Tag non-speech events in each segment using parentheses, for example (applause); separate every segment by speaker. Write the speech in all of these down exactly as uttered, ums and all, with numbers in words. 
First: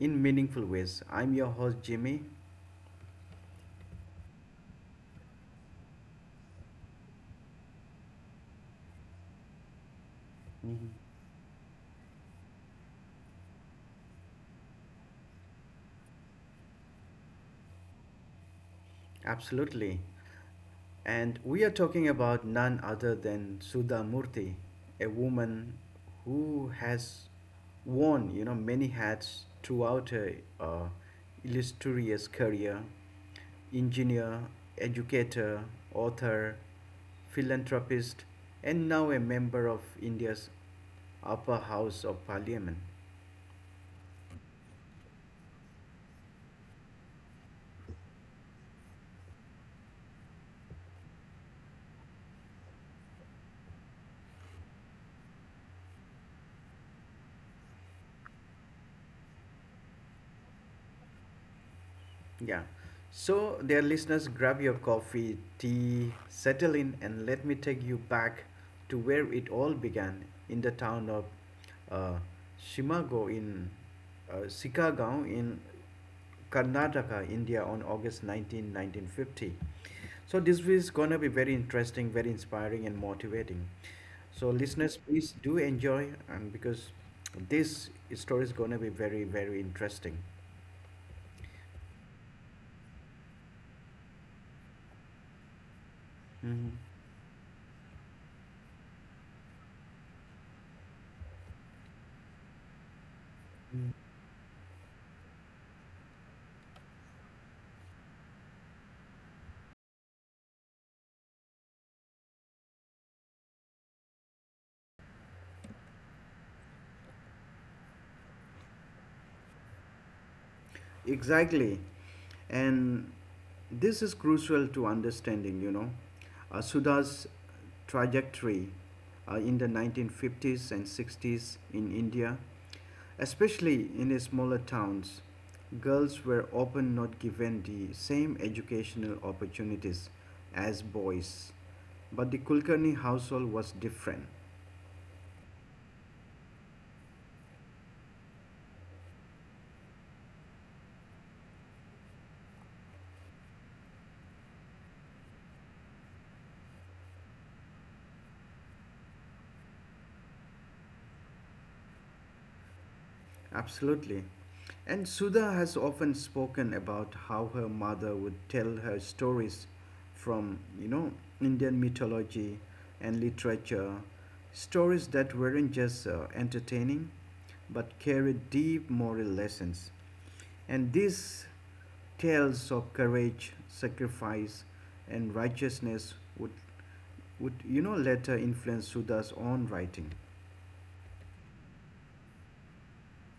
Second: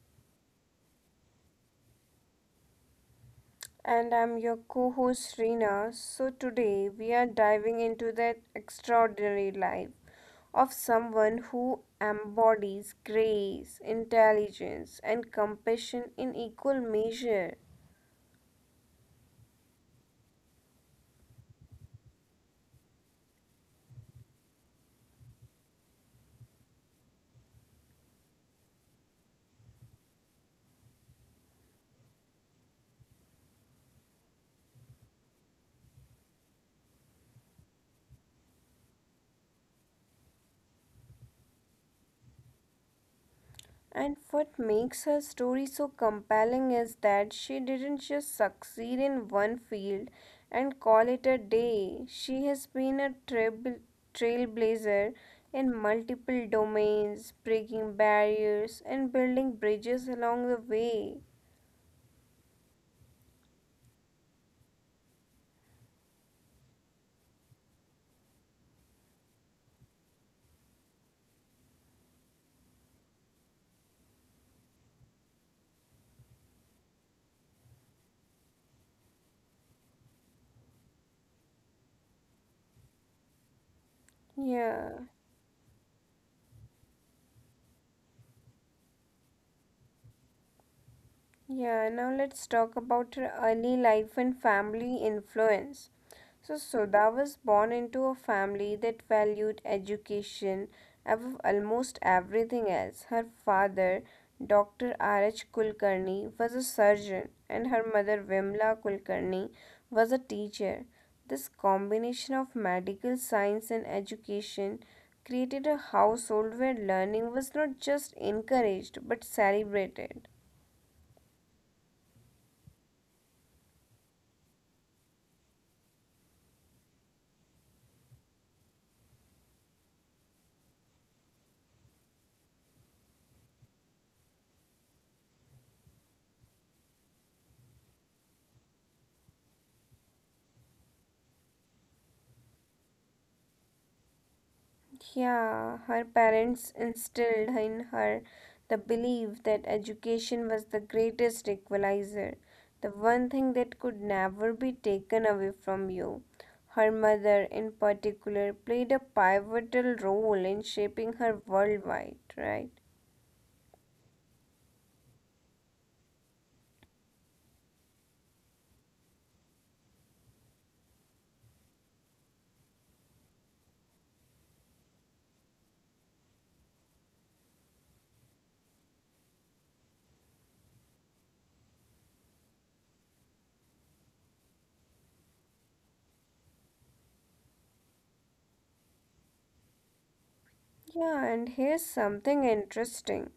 Speaker 1: in meaningful ways. I'm your host, Jimmy.
Speaker 2: And I'm your co host Reena. So, today we are diving into the extraordinary life of someone who embodies grace, intelligence, and compassion in equal measure.
Speaker 1: Absolutely. And we are talking about none other than Sudha Murthy, a woman who has worn, you know, many hats throughout her uh, illustrious career. Engineer, educator, author, philanthropist, and now a member of India's upper house of parliament.
Speaker 2: And what makes her story so compelling is that she didn't just succeed in one field and call it a day. She has been a trail- trailblazer in multiple domains, breaking barriers and building bridges along the way.
Speaker 1: Yeah. So, dear listeners, grab your coffee, tea, settle in, and let me take you back to where it all began in the town of uh, Shimago in uh, Sikagaon in Karnataka, India, on August nineteenth, nineteen, nineteen fifty. So, this is gonna be very interesting, very inspiring, and motivating. So, listeners,
Speaker 2: Yeah.
Speaker 1: please do enjoy, and because this story is gonna be very, very interesting.
Speaker 2: Yeah, now let's talk about her early life and family influence. So,
Speaker 1: Mhm.
Speaker 2: Sudha was born into a family that valued education above almost everything else. Her father, doctor R H. Kulkarni, was a surgeon, and her mother, Vimla Kulkarni, was a teacher. This combination of medical science and education created a household where learning was not just encouraged but celebrated.
Speaker 1: Exactly. And this is crucial to understanding, you know, uh, Sudha's trajectory uh, in the nineteen fifties and sixties in India, especially in the smaller towns. Girls were often not given the same educational opportunities as boys, but the Kulkarni household was different.
Speaker 2: Yeah, her parents instilled in her the belief that education was the greatest equalizer, the one thing that could never be taken away from you. Her mother, in particular, played a pivotal role in shaping her worldwide, right?
Speaker 1: Absolutely. And Sudha has often spoken about how her mother would tell her stories from, you know, Indian mythology and literature, stories that weren't just uh, entertaining but carried deep moral lessons. And these tales of courage, sacrifice, and righteousness would, would you know, later influence Sudha's own writing.
Speaker 2: Yeah, and here's something interesting.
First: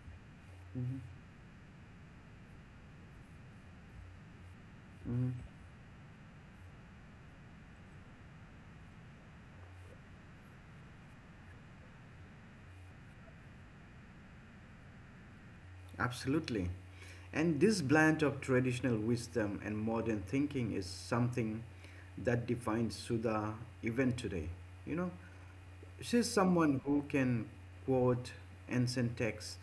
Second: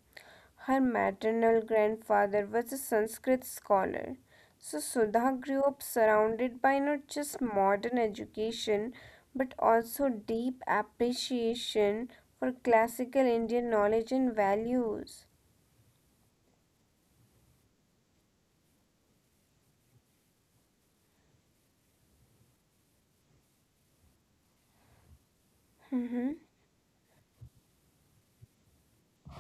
Speaker 2: Her
Speaker 1: Mhm.
Speaker 2: maternal grandfather was a Sanskrit scholar, so
Speaker 1: Mhm.
Speaker 2: Sudha grew up surrounded by not just modern education but also deep appreciation for classical Indian knowledge and values.
Speaker 1: Absolutely. And this blend of traditional wisdom and modern thinking is something that defines Sudha even today. You know, she's
Speaker 2: Mhm.
Speaker 1: someone who can quote ancient text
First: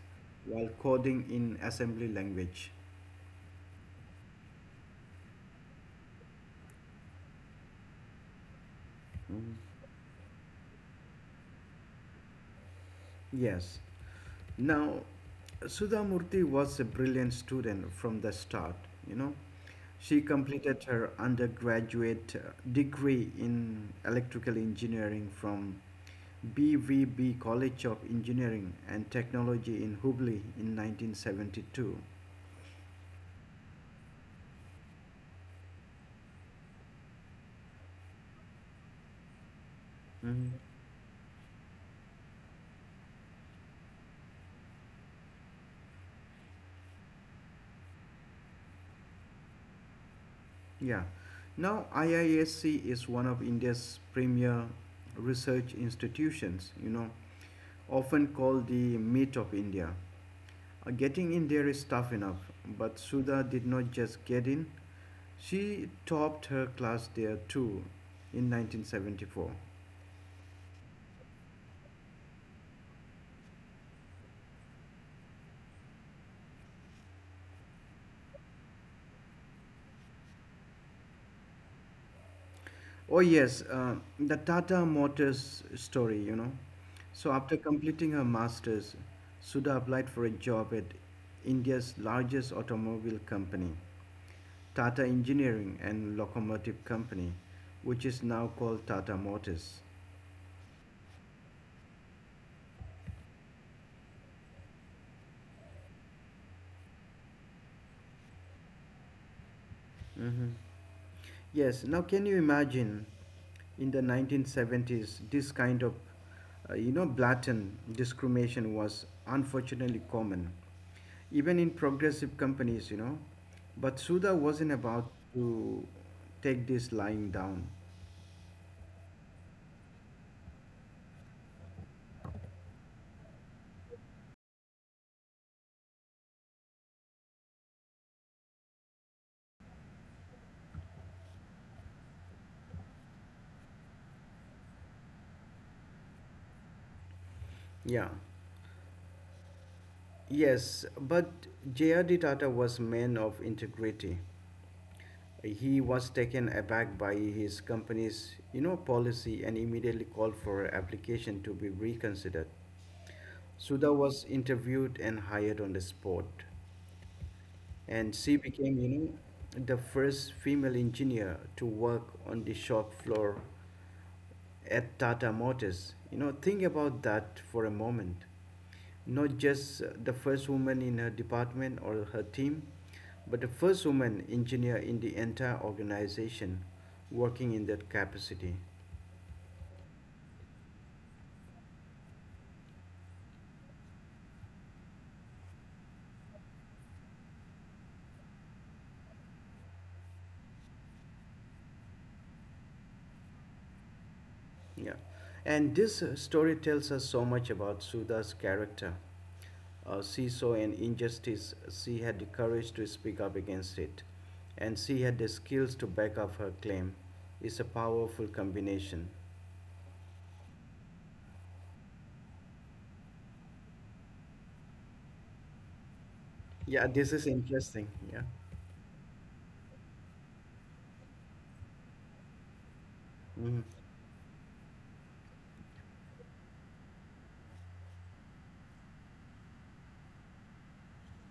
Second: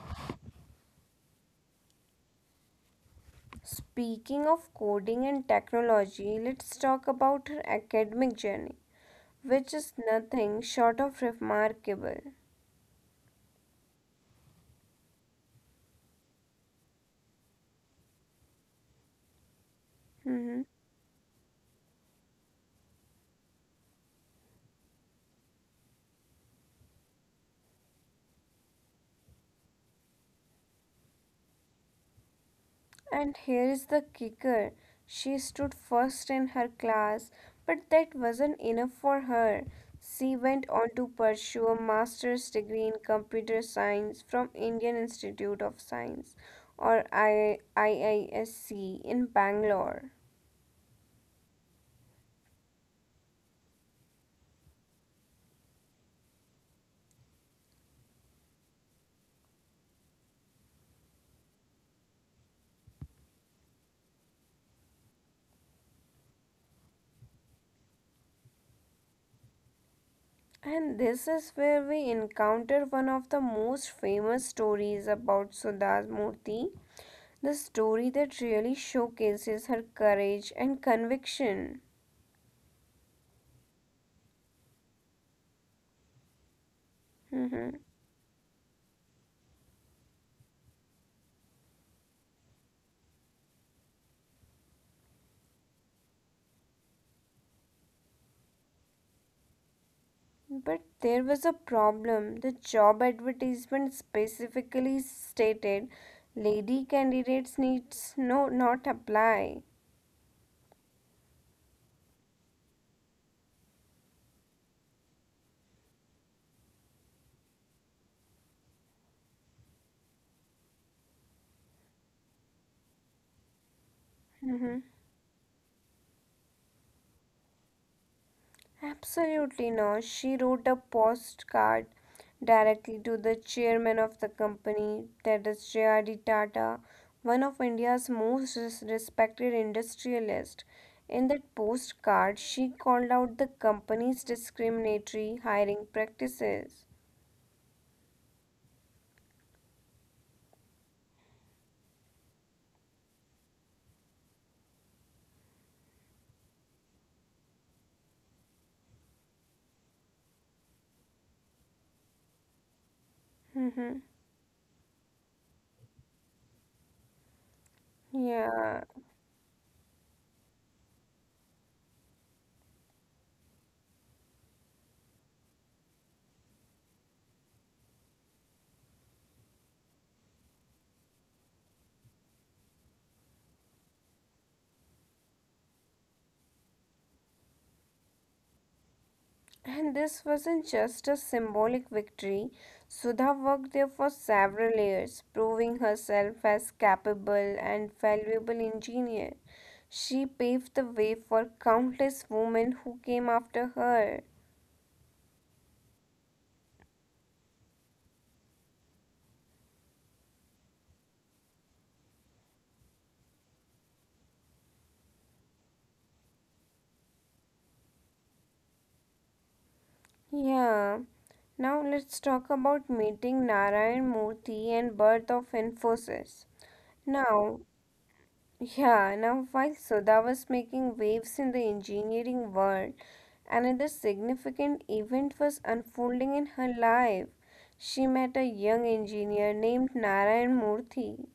Speaker 1: while coding in assembly language.
Speaker 2: Speaking of coding and technology, let's talk about her academic journey,
Speaker 1: Mm.
Speaker 2: which is nothing short of remarkable.
Speaker 1: Yes. Now, Sudha Murthy was a brilliant student from the start, you know. She
Speaker 2: Mhm.
Speaker 1: completed her undergraduate uh, degree in electrical engineering from B V B College of Engineering and Technology in Hubli in nineteen seventy-two.
Speaker 2: And here is the kicker. She stood first in her class, but that wasn't enough for her. She
Speaker 1: Mhm.
Speaker 2: went on to pursue a master's degree in computer science from Indian Institute of Science, or I- IISc, in Bangalore.
Speaker 1: Yeah. Now, I I S c is one of India's premier research institutions, you know, often called the meat of India. Uh, Getting in there is tough enough, but Sudha did not just get in, she topped her class there too in nineteen seventy-four.
Speaker 2: And this is where we encounter one of the most famous stories about Sudha Murthy, the story that really showcases her courage and conviction.
Speaker 1: Oh yes, uh, the Tata Motors story, you know. So after
Speaker 2: Mhm.
Speaker 1: completing her masters, Sudha applied for a job at India's largest automobile company, Tata Engineering and Locomotive Company, which is now called Tata Motors.
Speaker 2: But there was a problem. The job advertisement specifically stated lady candidates needs no not apply.
Speaker 1: Hmm. Yes, now can you imagine in the nineteen seventies this kind of uh, you know blatant discrimination was unfortunately common even in progressive companies, you know. But Suda wasn't
Speaker 2: Mhm.
Speaker 1: about to take this lying down.
Speaker 2: Absolutely not. She wrote a postcard directly to the chairman of the company, that is J R D. Tata, one of India's most res- respected industrialists. In that postcard, she called out the company's discriminatory hiring practices.
Speaker 1: Yeah. Yes, but J R D. Tata was man of integrity. He was taken aback by his company's, you know, policy and immediately called for application to be reconsidered. Sudha
Speaker 2: Mhm.
Speaker 1: was interviewed and hired on the spot, and she
Speaker 2: Yeah,
Speaker 1: became, you know, the first female engineer to work on the shop floor at Tata Motors. You know, think about that for a moment. Not just uh, the first woman in her department or her team, but the first woman engineer in the entire organization working in that capacity.
Speaker 2: and this wasn't just a symbolic victory. Sudha worked there for several years, proving herself as capable and valuable engineer. She paved the way for countless women who came after her.
Speaker 1: Yeah. And this uh, story tells us so much about Sudha's character. Uh, she saw an injustice, she had the courage to speak up against it, and she had the skills to back up her claim. It's a powerful combination.
Speaker 2: Yeah, now let's talk about meeting Narayan Murthy and birth of Infosys.
Speaker 1: Yeah, this is
Speaker 2: Now,
Speaker 1: interesting. Yeah.
Speaker 2: yeah, now while Sudha was making waves in the engineering world,
Speaker 1: Mhm.
Speaker 2: another significant event was unfolding in her life. She met a young engineer named Narayan Murthy.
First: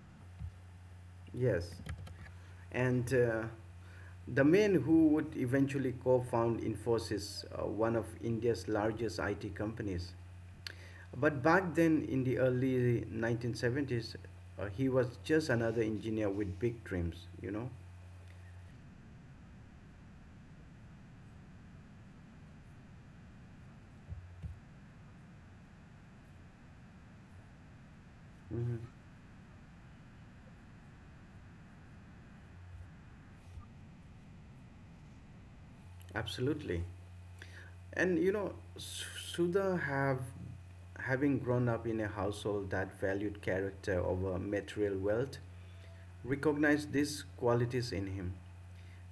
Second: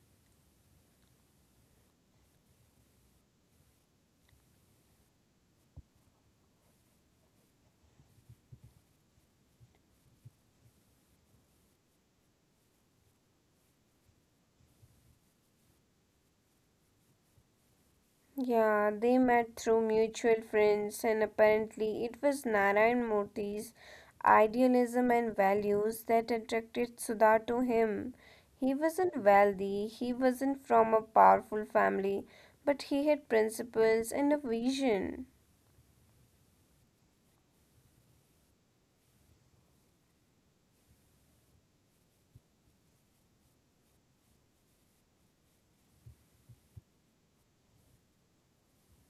Speaker 1: Yes. And uh, the man who would eventually co found Infosys, uh, one of India's largest I T companies. But back then, in the early nineteen seventies, uh, he was just another engineer with big dreams, you know?
Speaker 2: Yeah, they met through mutual friends, and apparently, it was Narayan Murthy's idealism and values that attracted Sudha to him. He
Speaker 1: Mhm.
Speaker 2: wasn't wealthy, he wasn't from a powerful family, but he had principles and a vision.
Speaker 1: Absolutely. And you know, S- Sudha have having grown up in a household that valued character over material wealth, recognized these qualities in him.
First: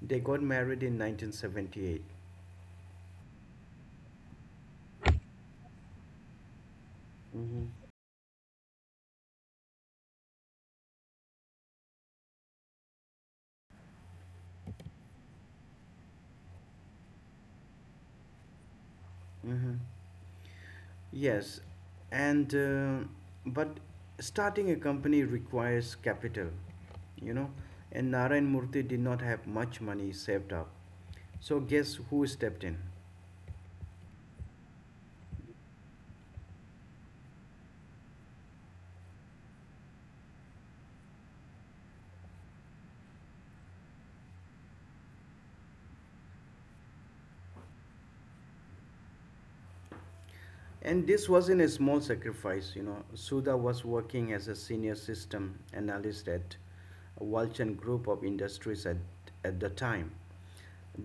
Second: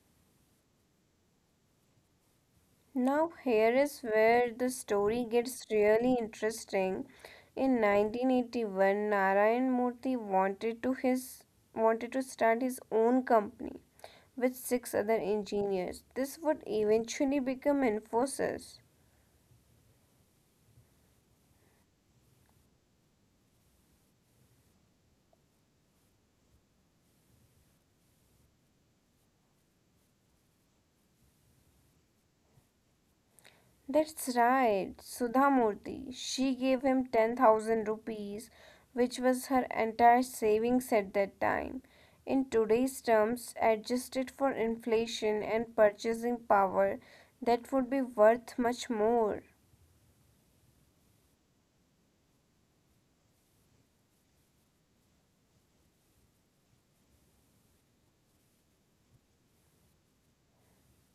Speaker 1: They got married in nineteen seventy-eight.
Speaker 2: Now, here is where the story gets really interesting. In
Speaker 1: Mm-hmm.
Speaker 2: nineteen eighty-one, Narayan Murthy wanted to his wanted to start his own company with six other engineers. This would eventually become Infosys.
Speaker 1: Mm-hmm. Yes, and uh, but starting a company requires capital, you know, and Narayan Murthy did not have much money saved up. So guess who stepped in?
Speaker 2: That's right, Sudhamurthy. She gave him ten thousand rupees, which was her entire savings at that time. In today's terms, adjusted for inflation and purchasing power, that would be worth much more.
Speaker 1: And this wasn't a small sacrifice, you know. Sudha was working as a senior system analyst at Walchan Group of Industries at, at the time.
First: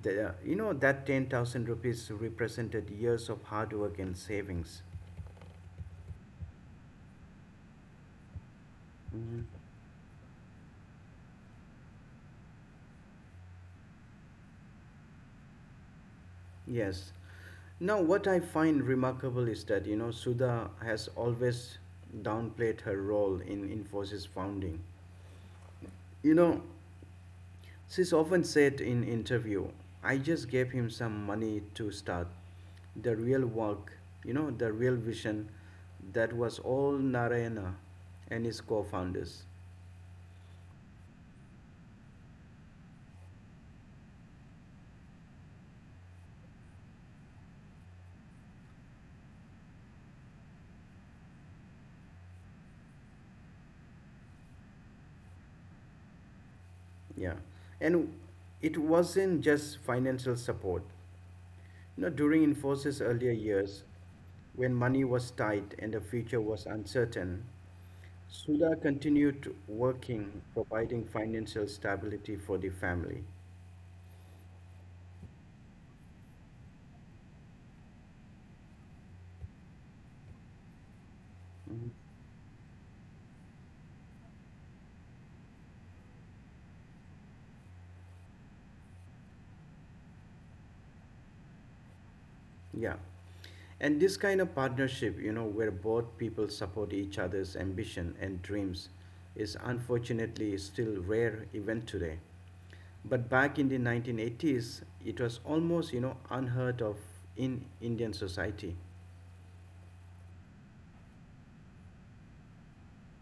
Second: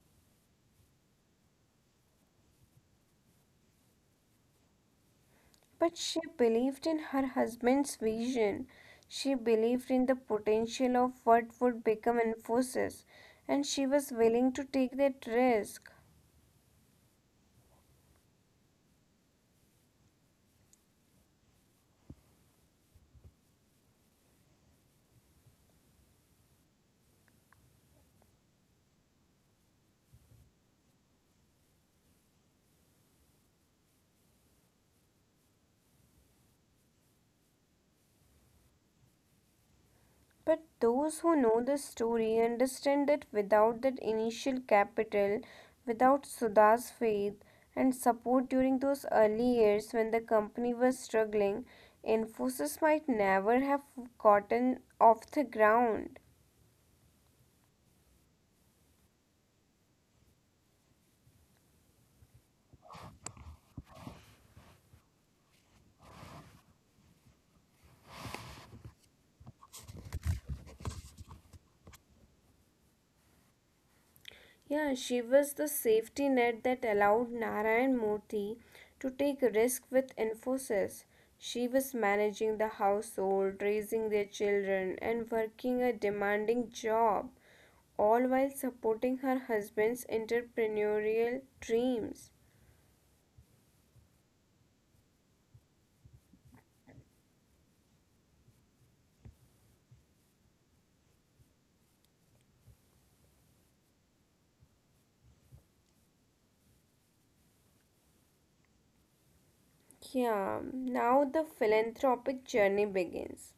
Speaker 1: The, you know, that ten thousand rupees represented years of hard work and savings.
Speaker 2: But she believed in her husband's vision. She
Speaker 1: Mhm.
Speaker 2: believed in the potential of what would become Infosys, and she was willing to take that risk.
Speaker 1: Yes. Now, what I find remarkable is that, you know, Sudha has always downplayed her role in Infosys founding. You know, she's often said in interview, I just gave him some money to start. The real work, you know, the real vision, that was all Narayana and his co-founders.
Speaker 2: But those who know the story understand that without that initial capital, without Sudha's faith and support during those early years when the company was struggling, Infosys might never have gotten off the ground.
Speaker 1: Yeah. And it wasn't just financial support. You know, during Infosys earlier years, when money was tight and the future was uncertain, Sudha continued working, providing financial stability for the family.
Speaker 2: Yeah, she was the safety net that allowed Narayan Murthy to take risk with Infosys. She was
Speaker 1: Mhm.
Speaker 2: managing the household, raising their children, and working a demanding job, all while supporting her husband's entrepreneurial dreams.
Speaker 1: Yeah. And this kind of partnership, you know, where both people support each other's ambition and dreams, is unfortunately still rare even today. But back in the nineteen eighties, it was almost, you know, unheard of in Indian society.
Speaker 2: Yeah, now the philanthropic journey begins.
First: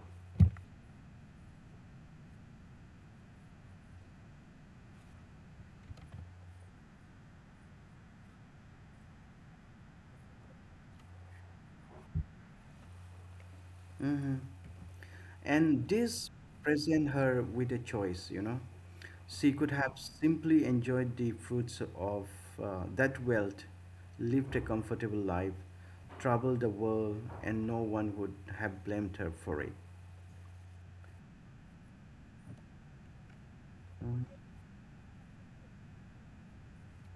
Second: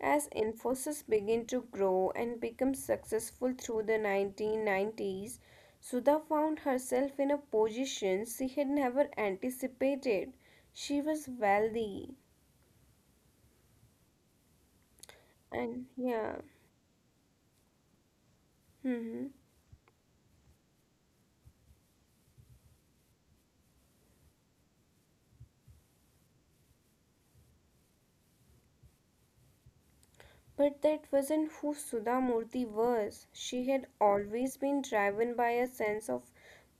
Speaker 2: As Infosys began to grow and become successful through the nineteen nineties, Sudha found herself in a position she had never anticipated. She was wealthy,
Speaker 1: Mm-hmm. And
Speaker 2: and
Speaker 1: this
Speaker 2: yeah,
Speaker 1: present her with a choice, you know. She
Speaker 2: hmm,
Speaker 1: could have simply enjoyed the fruits of uh, that wealth, lived a comfortable life, traveled the world, and no one would have blamed her for it.
Speaker 2: but that wasn't who Sudha Murthy was. She had always been driven by a sense of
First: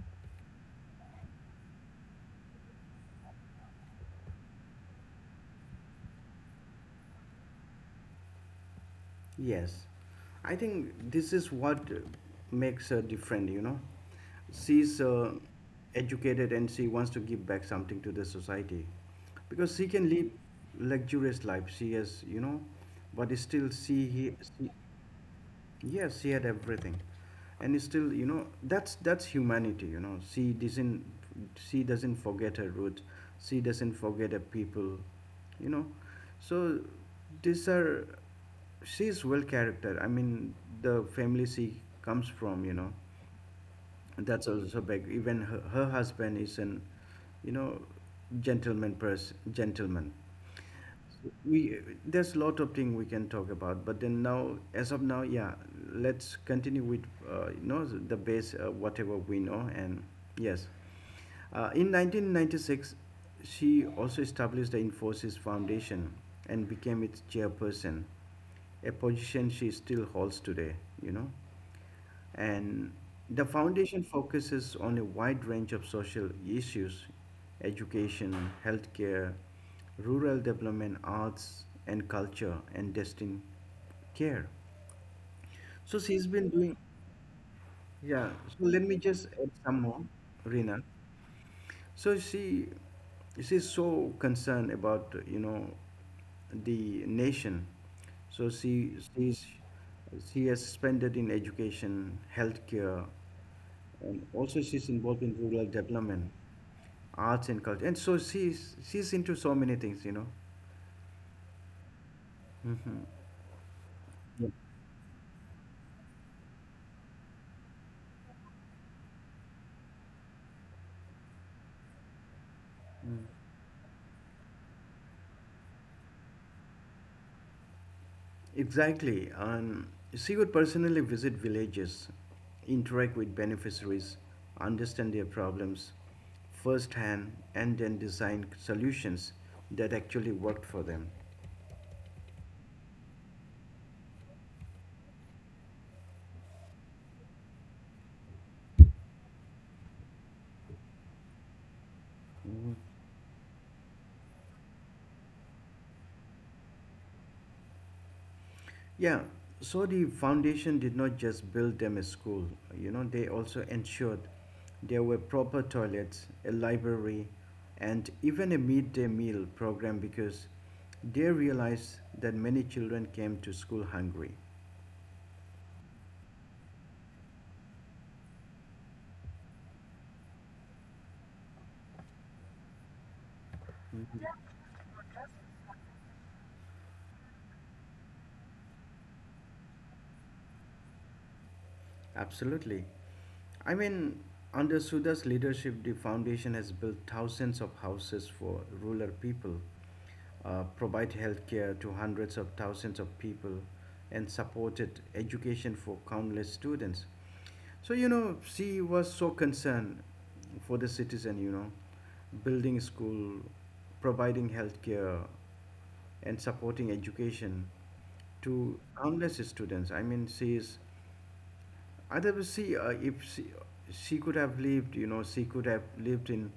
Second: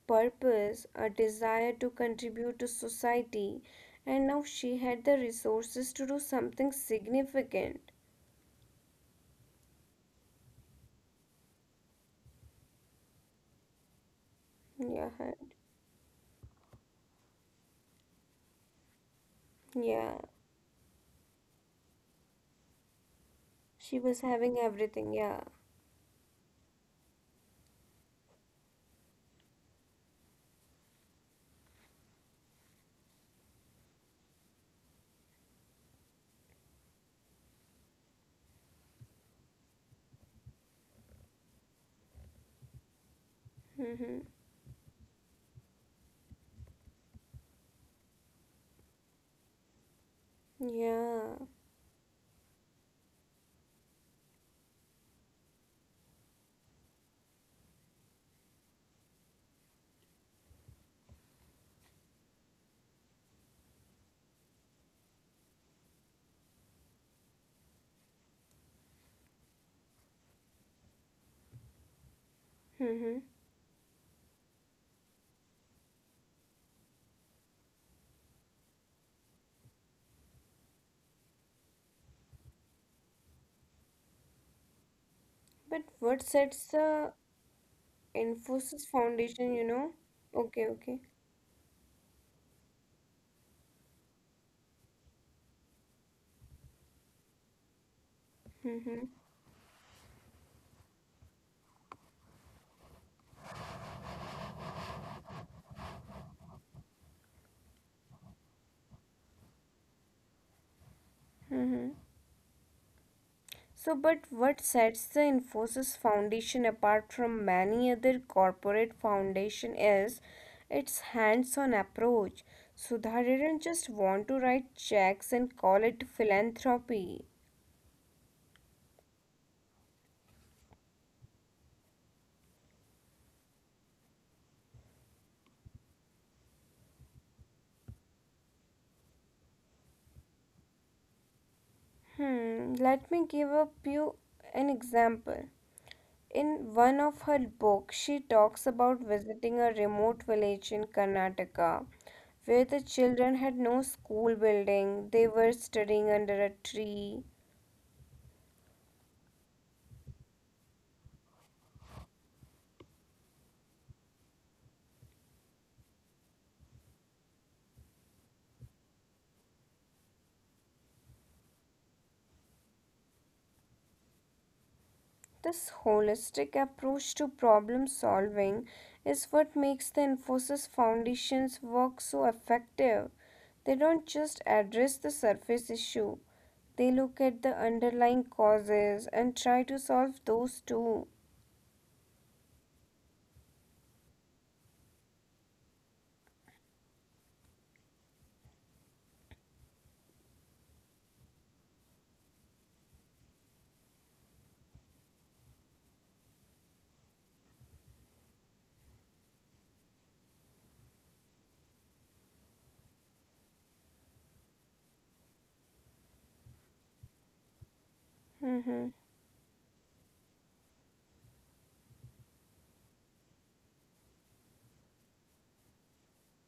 Speaker 2: purpose, a desire to contribute to society, and now she had the resources to do something significant.
Speaker 1: Yes, I think this is what uh, makes her different, you know. She's
Speaker 2: Yeah.
Speaker 1: uh, educated and she wants to give back something to the society because she
Speaker 2: Yeah,
Speaker 1: can live luxurious life. She has, you know, but still
Speaker 2: she
Speaker 1: she,
Speaker 2: was
Speaker 1: he,
Speaker 2: having
Speaker 1: she
Speaker 2: everything. Yeah.
Speaker 1: Yes, he had everything, and still, you know, that's that's humanity. You know, she doesn't she doesn't forget her roots. She doesn't forget her people. You know, so these are she's well character. I mean, the family she comes from. You know,
Speaker 2: Mm-hmm.
Speaker 1: that's also big. Even her, her husband is an, you know, gentleman person. Gentleman
Speaker 2: Yeah.
Speaker 1: we there's a lot of thing we can talk about but then now as of now yeah let's continue with uh, you know the base uh, whatever we know and yes uh, in nineteen ninety-six she also established the Infosys Foundation and became its chairperson, a position she still holds today, you know. And
Speaker 2: Mm-hmm.
Speaker 1: the foundation focuses on a wide range of social issues: education, healthcare, rural development, arts and culture, and destined care.
Speaker 2: But
Speaker 1: So she's
Speaker 2: what
Speaker 1: been
Speaker 2: sets
Speaker 1: doing,
Speaker 2: the
Speaker 1: yeah. So let
Speaker 2: Infosys
Speaker 1: me just add
Speaker 2: Foundation, you
Speaker 1: some more,
Speaker 2: know? Okay,
Speaker 1: Rina.
Speaker 2: okay.
Speaker 1: So she she's so concerned about you know the nation. So she
Speaker 2: Mm-hmm.
Speaker 1: she's, she has spent in education, healthcare, and also she's involved in rural development, arts and culture. And so she's she's into so many things, you know.
Speaker 2: Mm-hmm.
Speaker 1: Hmm.
Speaker 2: So, but what sets the Infosys Foundation apart from many other corporate foundation is its hands-on approach. Sudha didn't just want to write checks and call it philanthropy.
Speaker 1: Exactly. Um, she would personally visit villages, interact with beneficiaries, understand their problems firsthand, and then design solutions that actually worked for them.
Speaker 2: Hmm, let me give up you an example. In one of her books, she talks about visiting a remote village in Karnataka where
Speaker 1: Hmm.
Speaker 2: the children had no school building, they were studying under a tree.
Speaker 1: Yeah, so the foundation did not just build them a school, you know, they also ensured there were proper toilets, a library, and even a midday meal program because they realized that many children came to school hungry.
Speaker 2: This holistic approach to problem solving is what makes the Infosys Foundation's work so effective. They don't just address the surface issue, they look at the underlying causes and try to solve those too.
Speaker 1: Absolutely. I mean, under Suda's leadership, the foundation has built thousands of houses for rural people, uh, provide healthcare to hundreds of thousands of people, and supported education for countless students. So, you know, she was so concerned for the citizen, you know, building school, providing healthcare, and supporting education to
Speaker 2: Hmm.
Speaker 1: countless students. I mean, she is I see uh, if she, she could have lived, you know, she could have lived in,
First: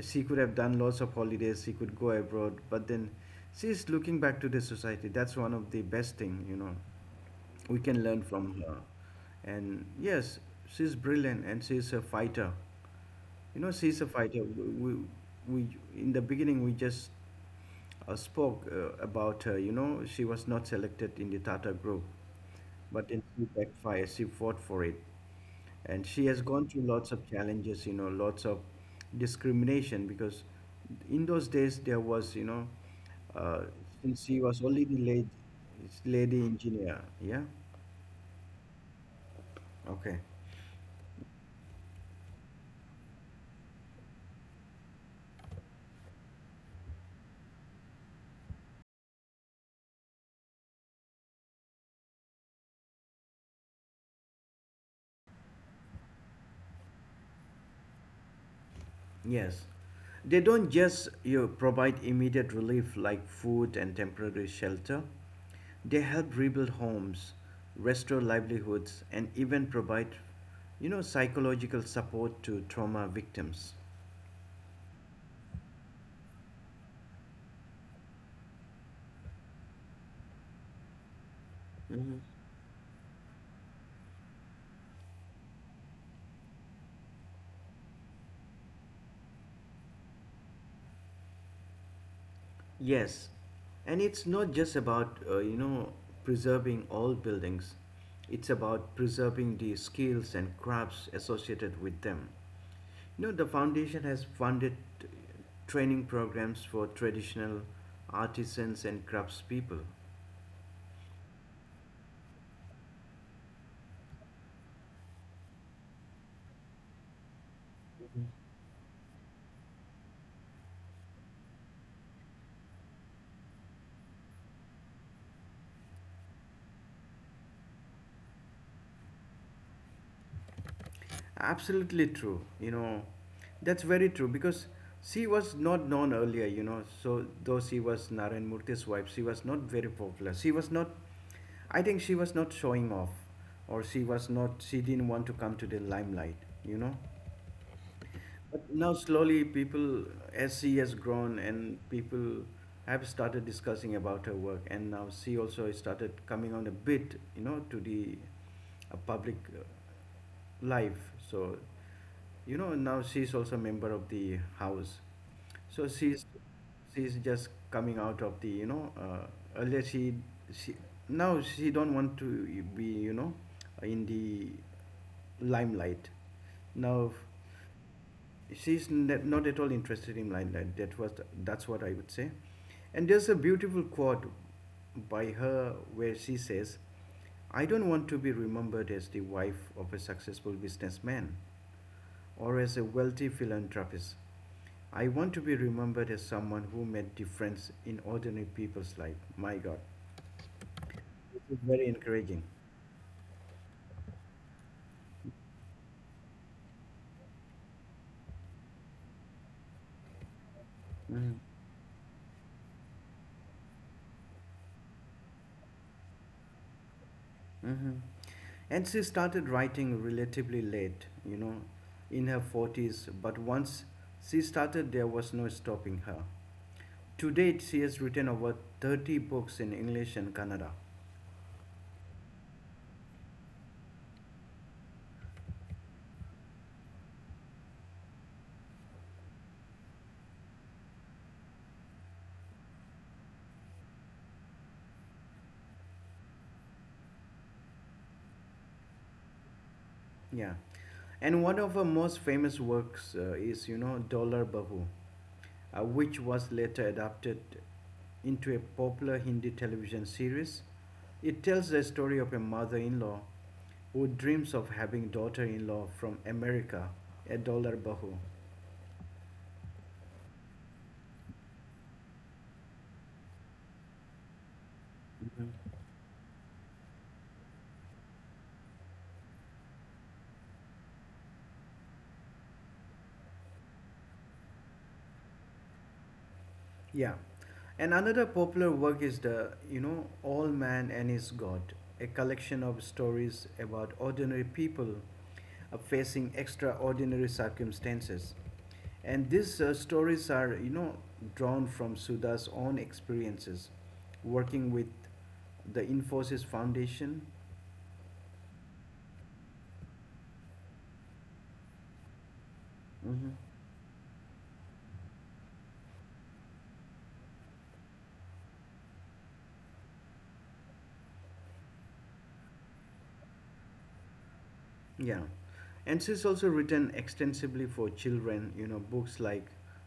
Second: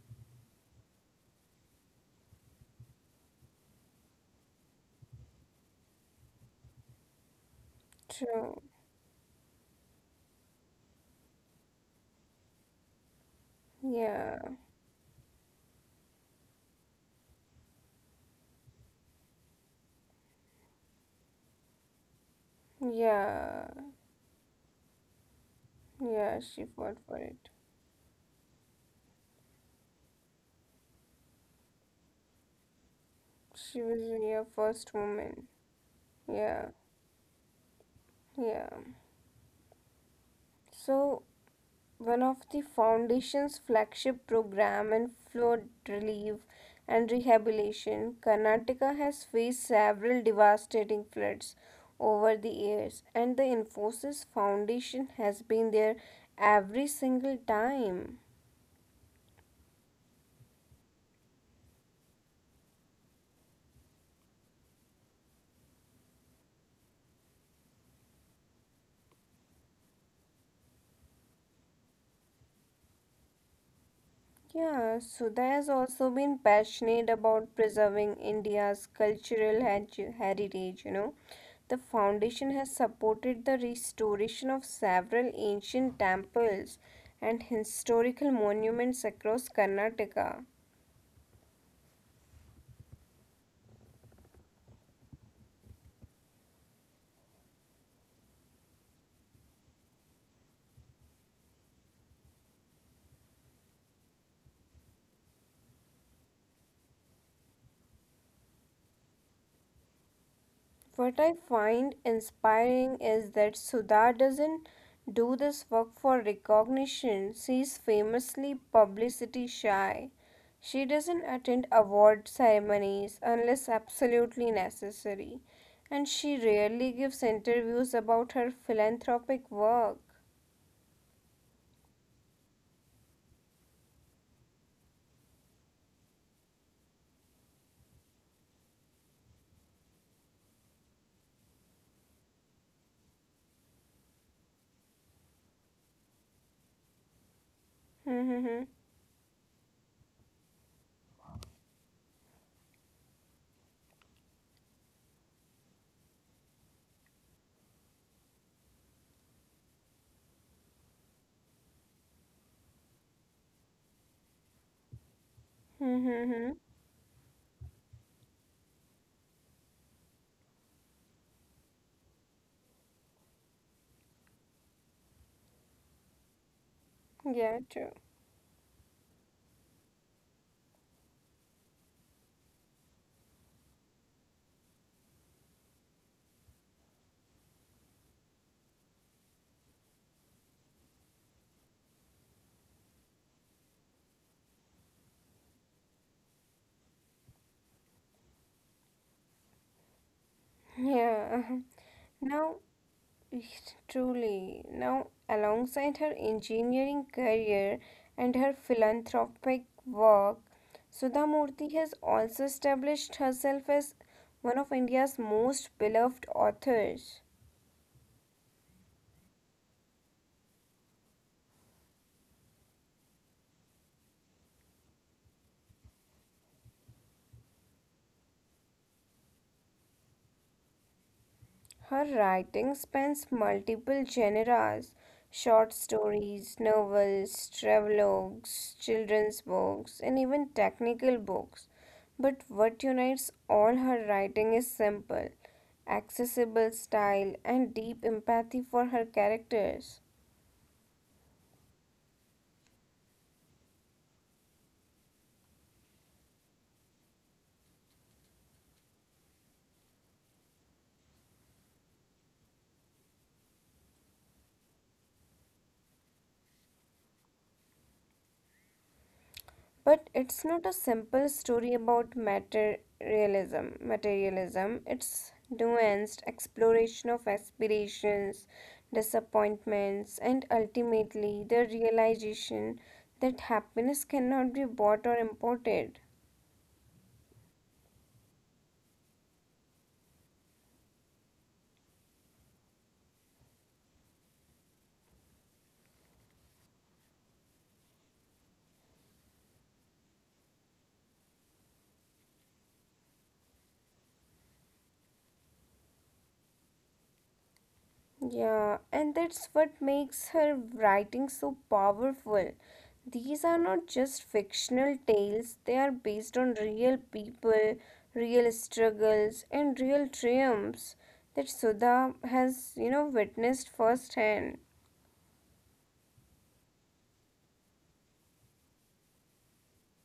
Speaker 1: she could have done lots of holidays, she could go abroad, but then she's looking back to the society. That's one of the best thing, you know, we can learn from
Speaker 2: True.
Speaker 1: her. And yes, she's brilliant and she's a fighter. You know, she's a
Speaker 2: Yeah.
Speaker 1: fighter. We, we, we in the beginning we just uh, spoke uh, about her. You know, she was not selected in the Tata group, but then she
Speaker 2: Yeah,
Speaker 1: backfired. She fought for it, and she
Speaker 2: yeah,
Speaker 1: has
Speaker 2: she
Speaker 1: gone through
Speaker 2: fought
Speaker 1: lots
Speaker 2: for
Speaker 1: of
Speaker 2: it.
Speaker 1: challenges. You know, lots of discrimination because in those days there was, you know, uh,
Speaker 2: She was
Speaker 1: since she
Speaker 2: your
Speaker 1: was only
Speaker 2: first
Speaker 1: the lady,
Speaker 2: woman.
Speaker 1: lady
Speaker 2: Yeah,
Speaker 1: engineer. Yeah.
Speaker 2: yeah.
Speaker 1: Okay.
Speaker 2: So, one of the foundation's flagship program in flood relief and rehabilitation, Karnataka has faced several devastating floods over the years, and the Infosys Foundation has been there every single time.
Speaker 1: Yes. They don't just you know, provide immediate relief like food and temporary shelter, they help rebuild homes, restore livelihoods, and even provide you know, psychological support to trauma victims.
Speaker 2: Yeah, Sudha has also been passionate about preserving India's cultural heri- heritage, you know. The
Speaker 1: Hmm.
Speaker 2: foundation has supported the restoration of several ancient temples and historical monuments across Karnataka.
Speaker 1: Yes, and it's not just about uh, you know preserving old buildings. It's about preserving the skills and crafts associated with them. No, the foundation has funded uh, training programs for traditional artisans and craftspeople.
Speaker 2: What I find inspiring is that Sudha doesn't do this work for recognition. She's famously publicity shy. She doesn't attend award ceremonies unless absolutely necessary, and she rarely gives interviews about her philanthropic work.
Speaker 1: Absolutely true. You know, that's very true because she was not known earlier. You know, so though she was Narayan Murthy's wife, she was not very popular. She was not. I think she was not showing off, or she was not. She didn't want to come to the limelight. You know.
Speaker 2: (laughs) Hmm, hmm,
Speaker 1: But now slowly people, as she has grown and people have started discussing about her work and now she also started coming on a bit, you know, to the uh, public uh, life. So, you know, now she's also a member of the house. So
Speaker 2: hmm,
Speaker 1: she's
Speaker 2: hmm, hmm.
Speaker 1: she's just coming out of the, you know, uh, earlier she, she, now she don't want to be, you know, in the limelight. Now
Speaker 2: Yeah, true.
Speaker 1: she's not at all interested in limelight. That was the, that's what I would say. And there's a beautiful quote by her where she says, "I don't want to be remembered as the wife of a successful businessman or as a wealthy philanthropist. I want to be remembered as someone who made difference in ordinary people's life." My God, this is
Speaker 2: Yeah.
Speaker 1: very
Speaker 2: (laughs)
Speaker 1: encouraging.
Speaker 2: Now, truly. Now, alongside her engineering career and her philanthropic work, Sudha
Speaker 1: Mhm.
Speaker 2: Murthy has also established herself as one of India's most beloved authors.
Speaker 1: hmm And she started writing relatively late, you know, in her forties, but once she started, there was no stopping her. To date, she has written over thirty books in English and Kannada.
Speaker 2: Her writing spans multiple genres: short stories, novels, travelogues, children's books, and even technical books. But what unites all her writing is simple, accessible style, and deep empathy for her characters.
Speaker 1: Yeah, and one of her most famous works uh, is, you know, Dollar Bahu, uh, which was later adapted into a popular Hindi television series. It tells the story of a mother-in-law who dreams of having daughter-in-law from America, a dollar bahu.
Speaker 2: But it's not a simple story about materialism. Materialism. It's
Speaker 1: Mhm.
Speaker 2: nuanced exploration of aspirations, disappointments, and ultimately the realization that happiness cannot be bought or imported.
Speaker 1: Yeah. And another popular work is the, you know, All Man and His God, a collection of stories about ordinary people uh, facing extraordinary circumstances. And these uh, stories are, you know, drawn from Sudha's own experiences working with the Infosys Foundation.
Speaker 2: Yeah, and that's what makes her writing so powerful.
Speaker 1: Mhm.
Speaker 2: These are not just fictional tales, they are based on real people, real struggles, and real triumphs that Sudha has, you know, witnessed firsthand.
Speaker 1: Yeah. And she's also written extensively for children, you know, books like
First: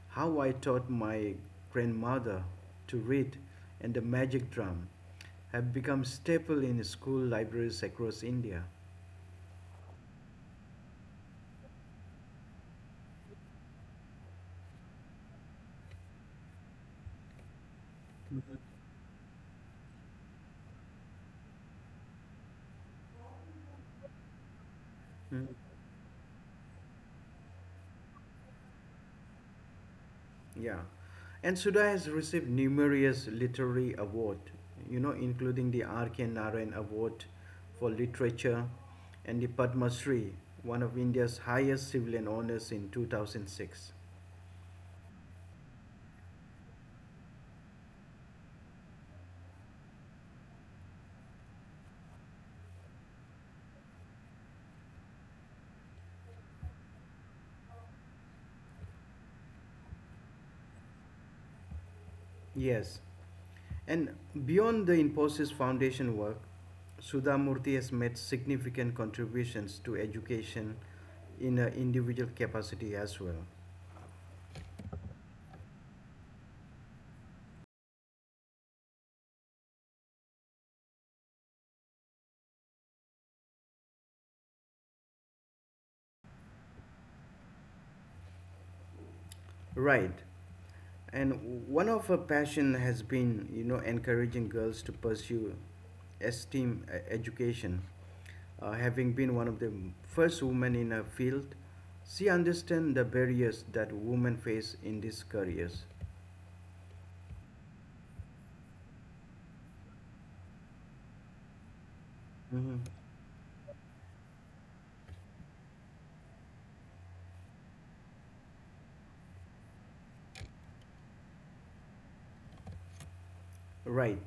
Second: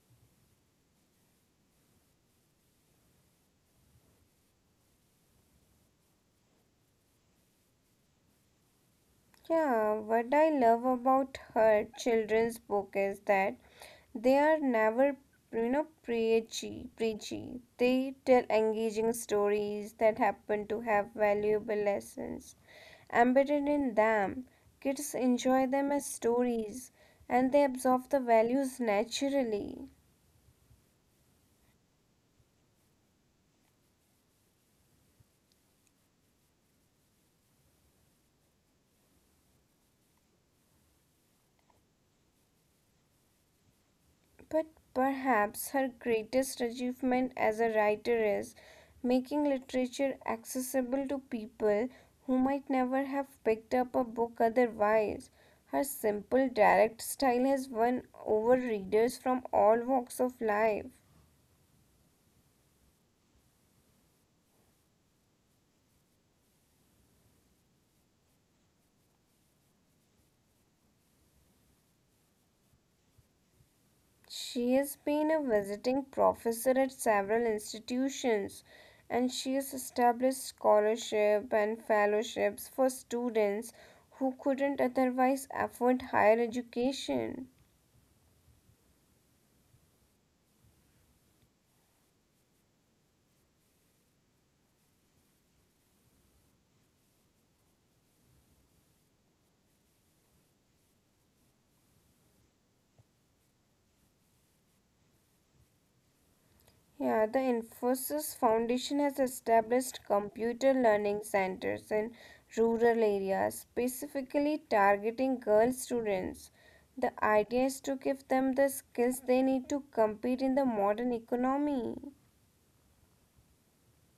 Speaker 1: How I Taught My Grandmother to Read and The Magic Drum have become staple in school libraries across India.
Speaker 2: Yeah, what I love about her children's book is that they are never, you know, preachy, preachy. They tell engaging stories that happen to have valuable lessons embedded in them. Kids
Speaker 1: Mm,
Speaker 2: enjoy them as stories and they absorb the values naturally.
Speaker 1: yeah. And Sudha has received numerous literary awards, you know, including the R K. Narayan Award for Literature and the Padma Shri, one of India's highest civilian honors in two thousand six.
Speaker 2: But perhaps her greatest achievement as a writer is making literature accessible to people who might never have picked up a book otherwise. Her simple, direct style has won over readers from all walks of life.
Speaker 1: Yes, and beyond the Infosys Foundation work, Sudha Murthy has made significant contributions to education in her individual capacity as well.
Speaker 2: She has been a visiting professor at several institutions and she has established scholarship and fellowships for students who couldn't otherwise afford higher education.
Speaker 1: Right. And one of her passion has been, you know, encouraging girls to pursue STEAM e- education. Uh, having been one of the first women in her field, she understands the barriers that women face in these careers.
Speaker 2: Yeah, the Infosys Foundation has established computer learning centers in
Speaker 1: Mhm.
Speaker 2: rural areas, specifically targeting girl students. The idea is to give them the skills they need to compete in the modern economy.
Speaker 1: Right.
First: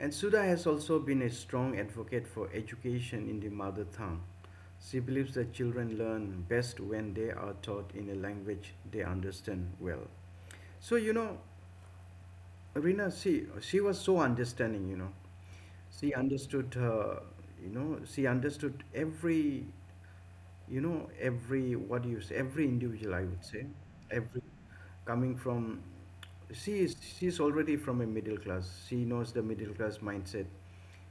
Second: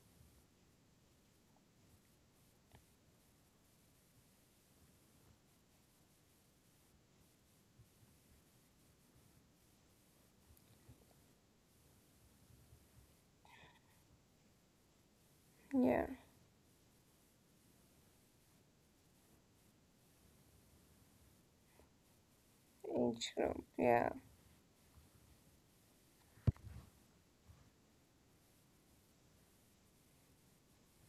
Speaker 1: And Sudha has also been a strong advocate for education in the mother tongue. She believes that children learn best when they are taught in a language they understand well. So, you know, Rina, she, she was so understanding, you know.
Speaker 2: Yeah.
Speaker 1: She understood, uh, you know, she understood every, you know, every, what do you say, every individual, I would
Speaker 2: True.
Speaker 1: say,
Speaker 2: Yeah.
Speaker 1: every, coming from she is she's already from a middle class. She knows the middle class mindset,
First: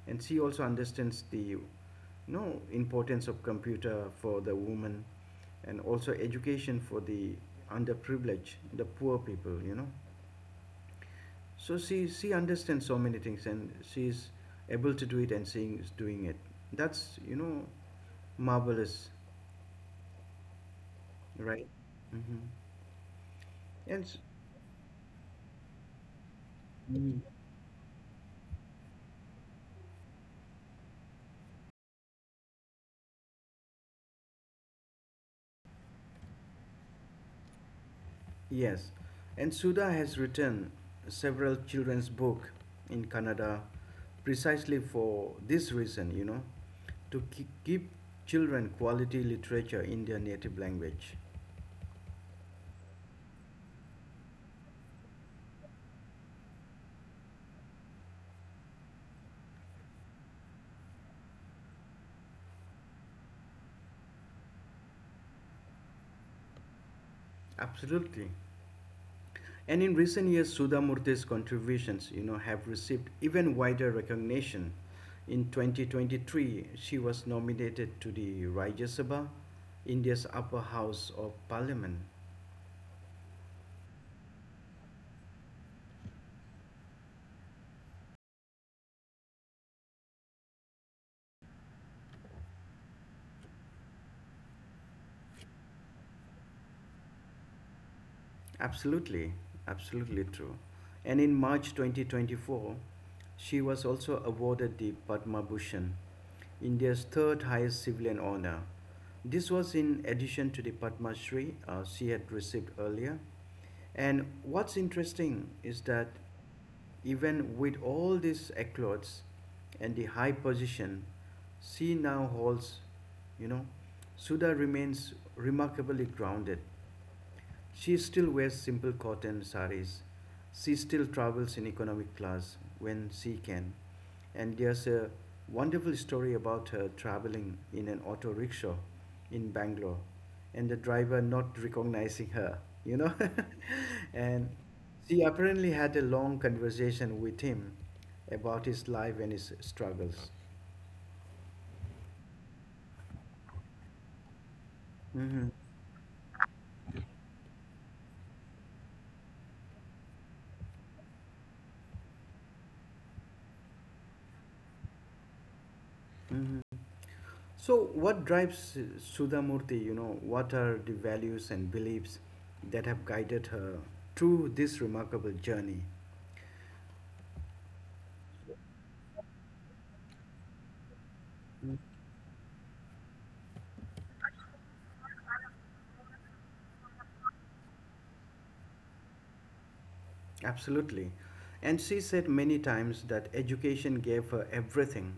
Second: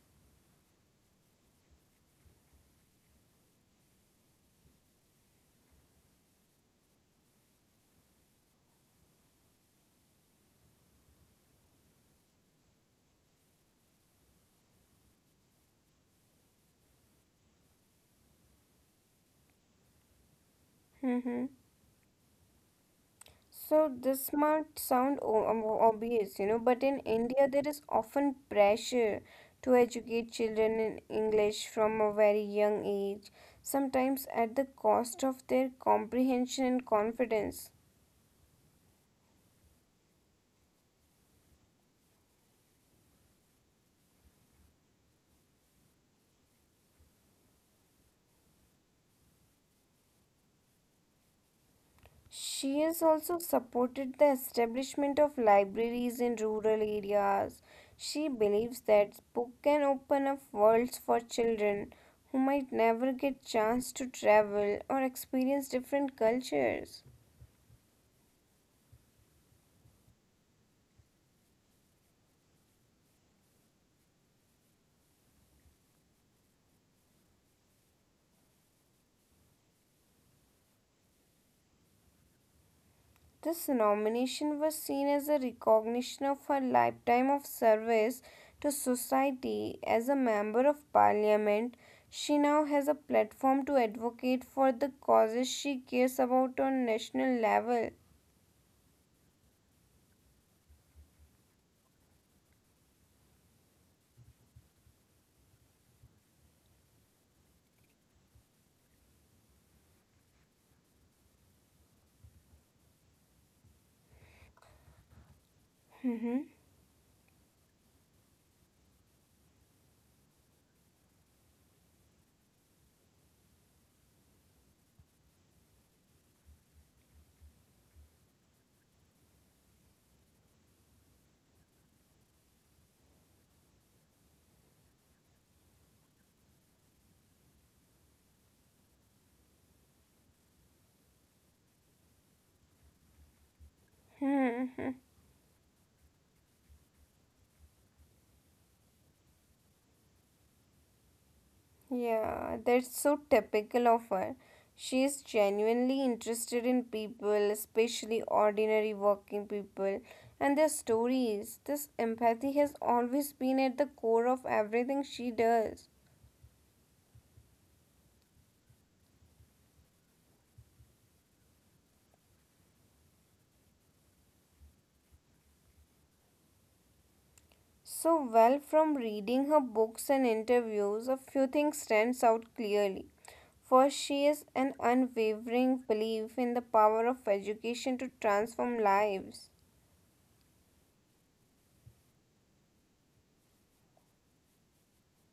Speaker 1: and she also understands the, you know importance of computer for the woman, and also education for the underprivileged, the poor people, you know. So she she understands so many things, and she's able to do it, and she's doing it. That's, you know marvelous.
Speaker 2: Mm-hmm.
Speaker 1: Right. hmm
Speaker 2: So
Speaker 1: and s-
Speaker 2: this might sound o- um, o- obvious, you know, but in
Speaker 1: Mm.
Speaker 2: India there is often pressure to educate children in English from a very young age, sometimes at the cost of their comprehension and confidence.
Speaker 1: Yes, and Suda has written several children's book in Kannada precisely for this reason, you know, to ki- give children quality literature in their native language.
Speaker 2: She has also supported the establishment of libraries in rural areas. She believes that book can open up worlds for children who might never get chance to travel or experience different cultures.
Speaker 1: Absolutely. And in recent years, Sudha Murthy's contributions, you know, have received even wider recognition. In twenty twenty-three, she was nominated to the Rajya Sabha, India's upper house of parliament.
Speaker 2: This nomination was seen as a recognition of her lifetime of service to society. As a member of parliament, she now has a platform to advocate for the causes she cares about on national level.
Speaker 1: Absolutely, absolutely true. And in March twenty twenty-four, she was also awarded the Padma Bhushan, India's third highest civilian honor. This was in addition to the Padma Shri uh, she had received earlier. And what's interesting is that even with all these accolades and the high position she now holds, you know, Sudha remains remarkably grounded. She still wears simple cotton saris. She still travels in economic class when she can. And there's a wonderful story about her traveling in an auto rickshaw in Bangalore and the driver not recognizing her, you know. (laughs) And
Speaker 2: Mm-hmm.
Speaker 1: she apparently had a long conversation with him about his life and his struggles.
Speaker 2: (laughs) Yeah, that's so typical of her. She is
Speaker 1: hmm
Speaker 2: genuinely interested in people, especially ordinary working people, and their stories. This empathy has always been at the core of everything she does.
Speaker 1: hmm So, what drives uh, Sudhamurti? You know, what are the values and beliefs that have guided her through this remarkable journey?
Speaker 2: So, well, from reading her books and interviews, a few things stands out clearly. First, she is an unwavering belief in the power of education to transform lives.
Speaker 1: Absolutely. And she said many times that education gave her everything.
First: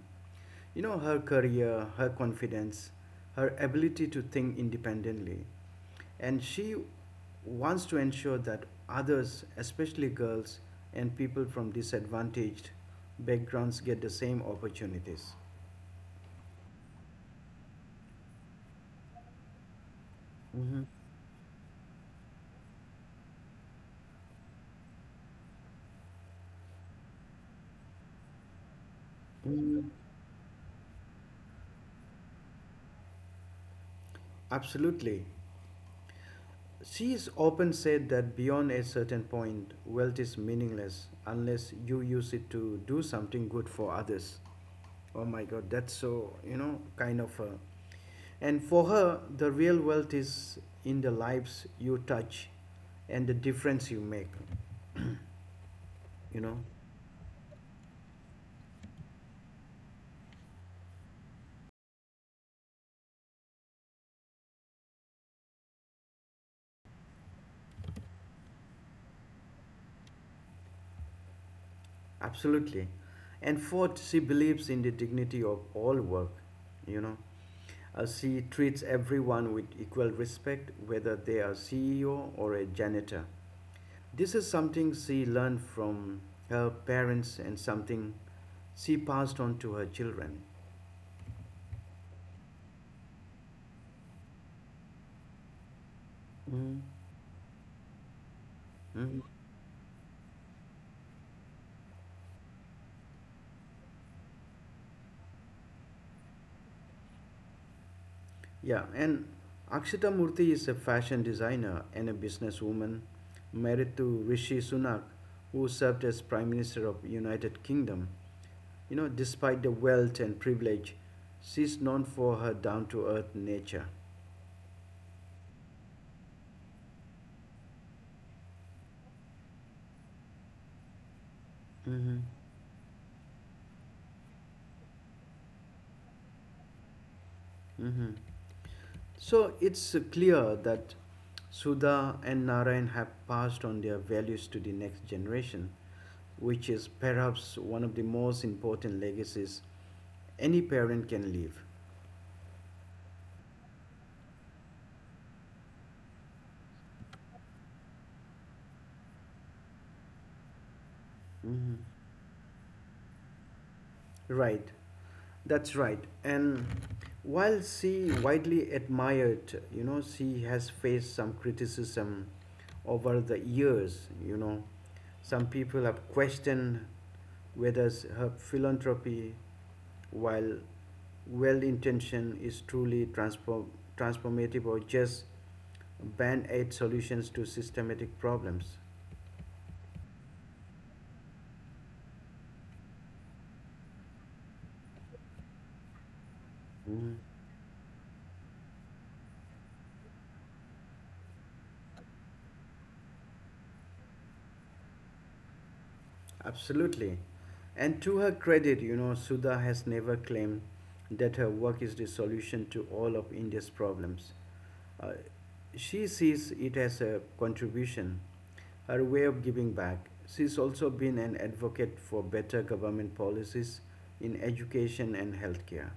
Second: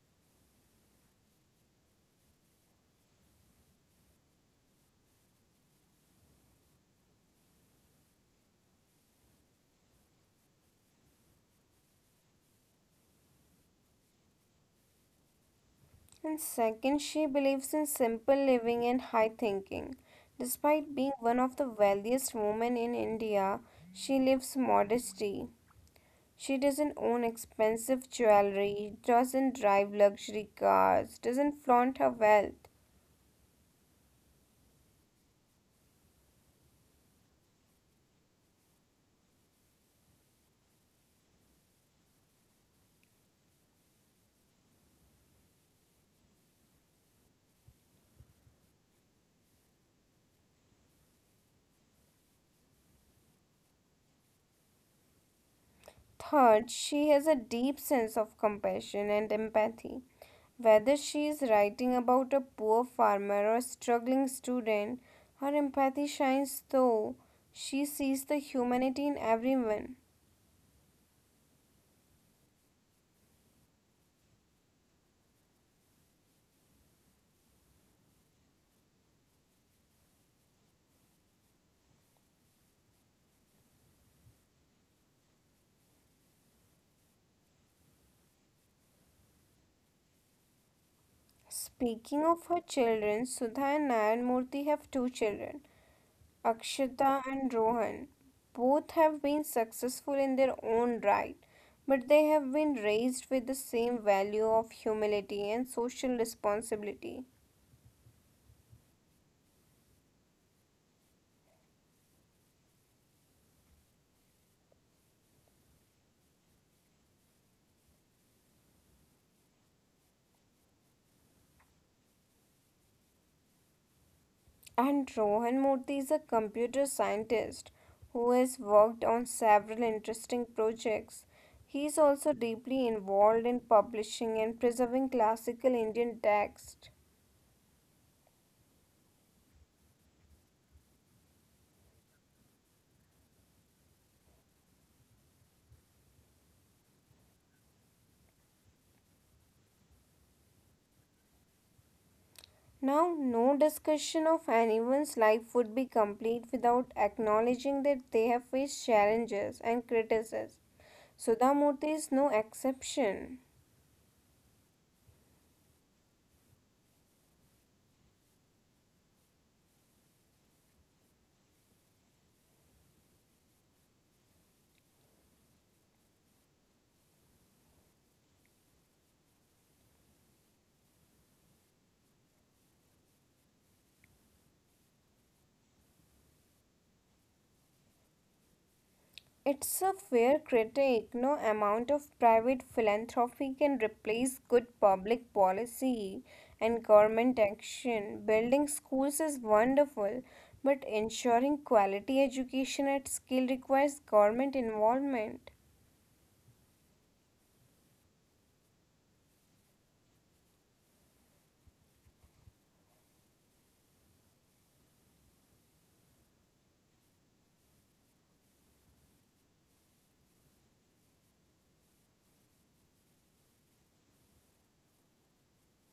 Speaker 1: You know, her career, her confidence, her ability to think independently. And she wants to ensure that others, especially girls and people from disadvantaged backgrounds, get the same opportunities.
Speaker 2: And second, she believes in simple living and high thinking.
Speaker 1: Mm-hmm.
Speaker 2: Despite being one of the wealthiest women in India, she lives modestly. She doesn't own expensive jewelry, doesn't
Speaker 1: Mm,
Speaker 2: drive luxury cars, doesn't flaunt her wealth.
Speaker 1: absolutely. She has often said that beyond a certain point, wealth is meaningless unless you use it to do something good for others. Oh my god, that's so, you know, kind of her. And for her, the real wealth is in the lives you touch and the difference you make, you know.
Speaker 2: Third, she has a deep sense of compassion and empathy. Whether she is writing about a poor farmer or a struggling student, her empathy shines through. She sees the humanity in everyone.
Speaker 1: Absolutely. And fourth, she believes in the dignity of all work, you know. Uh, she treats everyone with equal respect, whether they are C E O or a janitor. This is something she learned from her parents and something she passed on to her children.
Speaker 2: Speaking of her children, Sudha and Nayanmurthy have two children,
Speaker 1: Mm-hmm.
Speaker 2: Akshita and Rohan. Both have been successful in their own right, but they have been raised with the same value of humility and social responsibility.
Speaker 1: Yeah, and Akshita Murthy is a fashion designer and a businesswoman married to Rishi Sunak, who served as Prime Minister of United Kingdom. You know, despite the wealth and privilege, she's known for her down-to-earth nature.
Speaker 2: And Rohan Murthy is a computer scientist who has worked on several interesting projects. He is
Speaker 1: hmm
Speaker 2: also deeply involved in publishing and preserving classical Indian texts.
Speaker 1: hmm So it's clear that Sudha and Narayan have passed on their values to the next generation, which is perhaps one of the most important legacies any parent can leave.
Speaker 2: Now, no discussion of anyone's life would be complete without acknowledging that they have faced challenges and criticism.
Speaker 1: Mhm.
Speaker 2: Sudhamurthy is no exception.
Speaker 1: Right, that's right. And while she widely admired, you know, she has faced some criticism over the years. You know, some people have questioned whether s- her philanthropy, while well intentioned, is truly transform- transformative or just band aid solutions to systematic problems.
Speaker 2: It's a fair critic. No amount of private philanthropy can replace good public policy and
Speaker 1: Mhm.
Speaker 2: government action. Building schools is wonderful, but ensuring quality education at scale requires government involvement.
Speaker 1: Absolutely. And to her credit, you know, Sudha has never claimed that her work is the solution to all of India's problems. Uh, she sees it as a contribution, her way of giving back. She's also been an advocate for better government policies in education and healthcare.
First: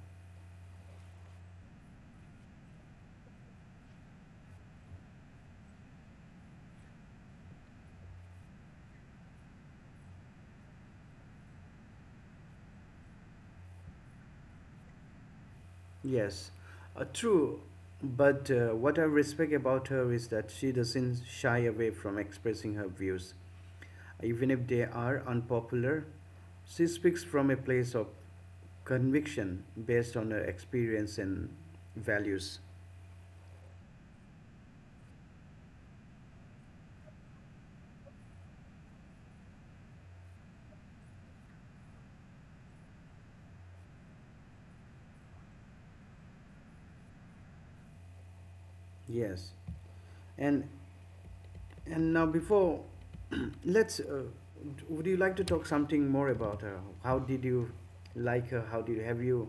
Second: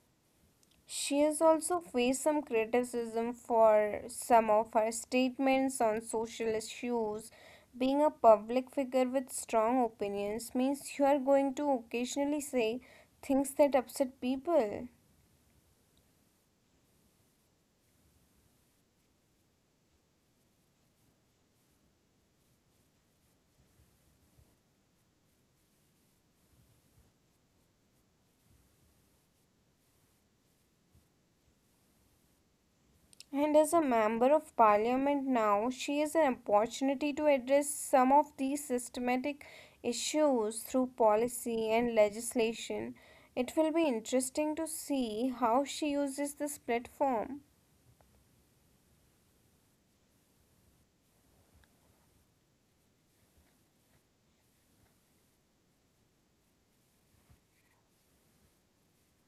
Speaker 2: She has also faced some criticism for some of her statements on social issues. Being a public figure with strong opinions means you are going to occasionally say things that upset people.
Speaker 1: Yes, uh, true. But uh, what I respect about her is that she doesn't shy away from expressing her views, even if they are unpopular. She speaks from a place of conviction based on her experience and values.
Speaker 2: And as a member of parliament now, she has an opportunity to address some of these systematic issues through policy and legislation. It will be interesting to see how she uses this platform.
Speaker 1: Yes, and and now before, (clears throat) let's. Uh, would you like to talk something more about her? How did you like her? How did have you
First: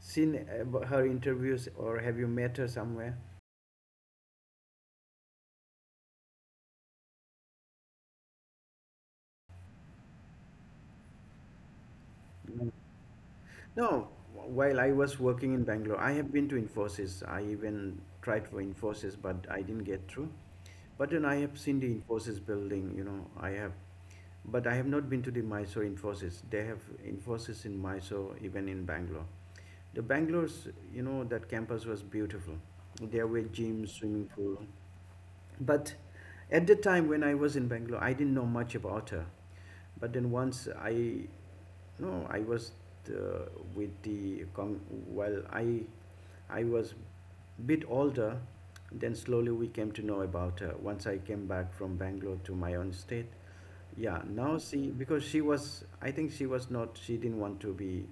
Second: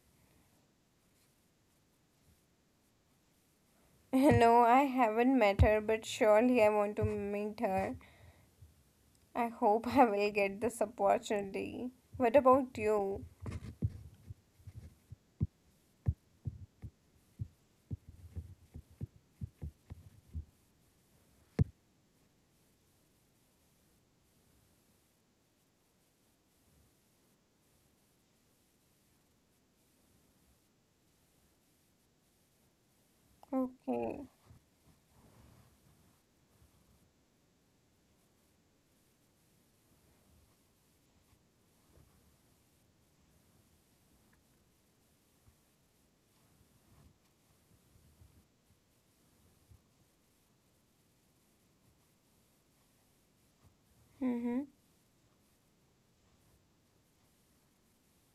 Speaker 1: seen ab- her interviews, or have you met her somewhere?
Speaker 2: (laughs) No, I haven't met her, but surely I want to meet her. I hope I will get this opportunity. What about
Speaker 1: Mm.
Speaker 2: you?
Speaker 1: No, while I was working in Bangalore, I have been to Infosys. I even tried for Infosys, but I didn't get through. But then I have seen the Infosys building, you know, I have, but I have not been to the Mysore Infosys. They have Infosys in Mysore, even in Bangalore. The Bangalore's, you know, that campus was beautiful. There were gyms,
Speaker 2: Okay.
Speaker 1: swimming pool. But at the time when I was in Bangalore, I didn't know much about her. But then once I, no, I was uh, with the, con- well, I I was a bit older. Then slowly we came to know about her. Once I came back from Bangalore to my own state, yeah.
Speaker 2: Mm-hmm.
Speaker 1: Now see, because she was, I think she was not. She didn't want to be,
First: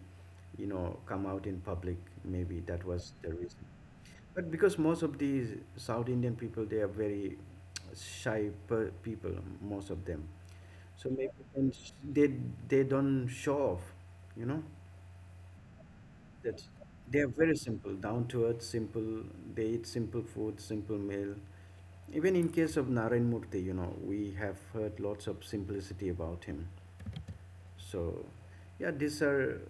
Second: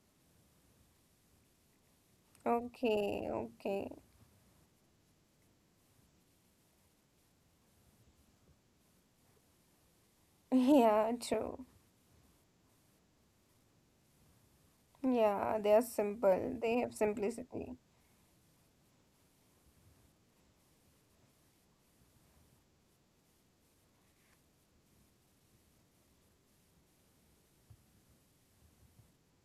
Speaker 1: you know, come out in public. Maybe that was the
Speaker 2: Okay,
Speaker 1: reason.
Speaker 2: okay.
Speaker 1: But because most of these South Indian people, they are very shy per- people, most of them.
Speaker 2: (laughs)
Speaker 1: So
Speaker 2: Yeah,
Speaker 1: maybe then
Speaker 2: true.
Speaker 1: sh- they they don't show off, you know.
Speaker 2: Yeah, they are
Speaker 1: That
Speaker 2: simple. They have
Speaker 1: they're very simple,
Speaker 2: simplicity.
Speaker 1: down to earth, simple. They eat simple food, simple meal. Even in case of Narayan Murthy, you know, we have heard lots of simplicity about him. So yeah, these are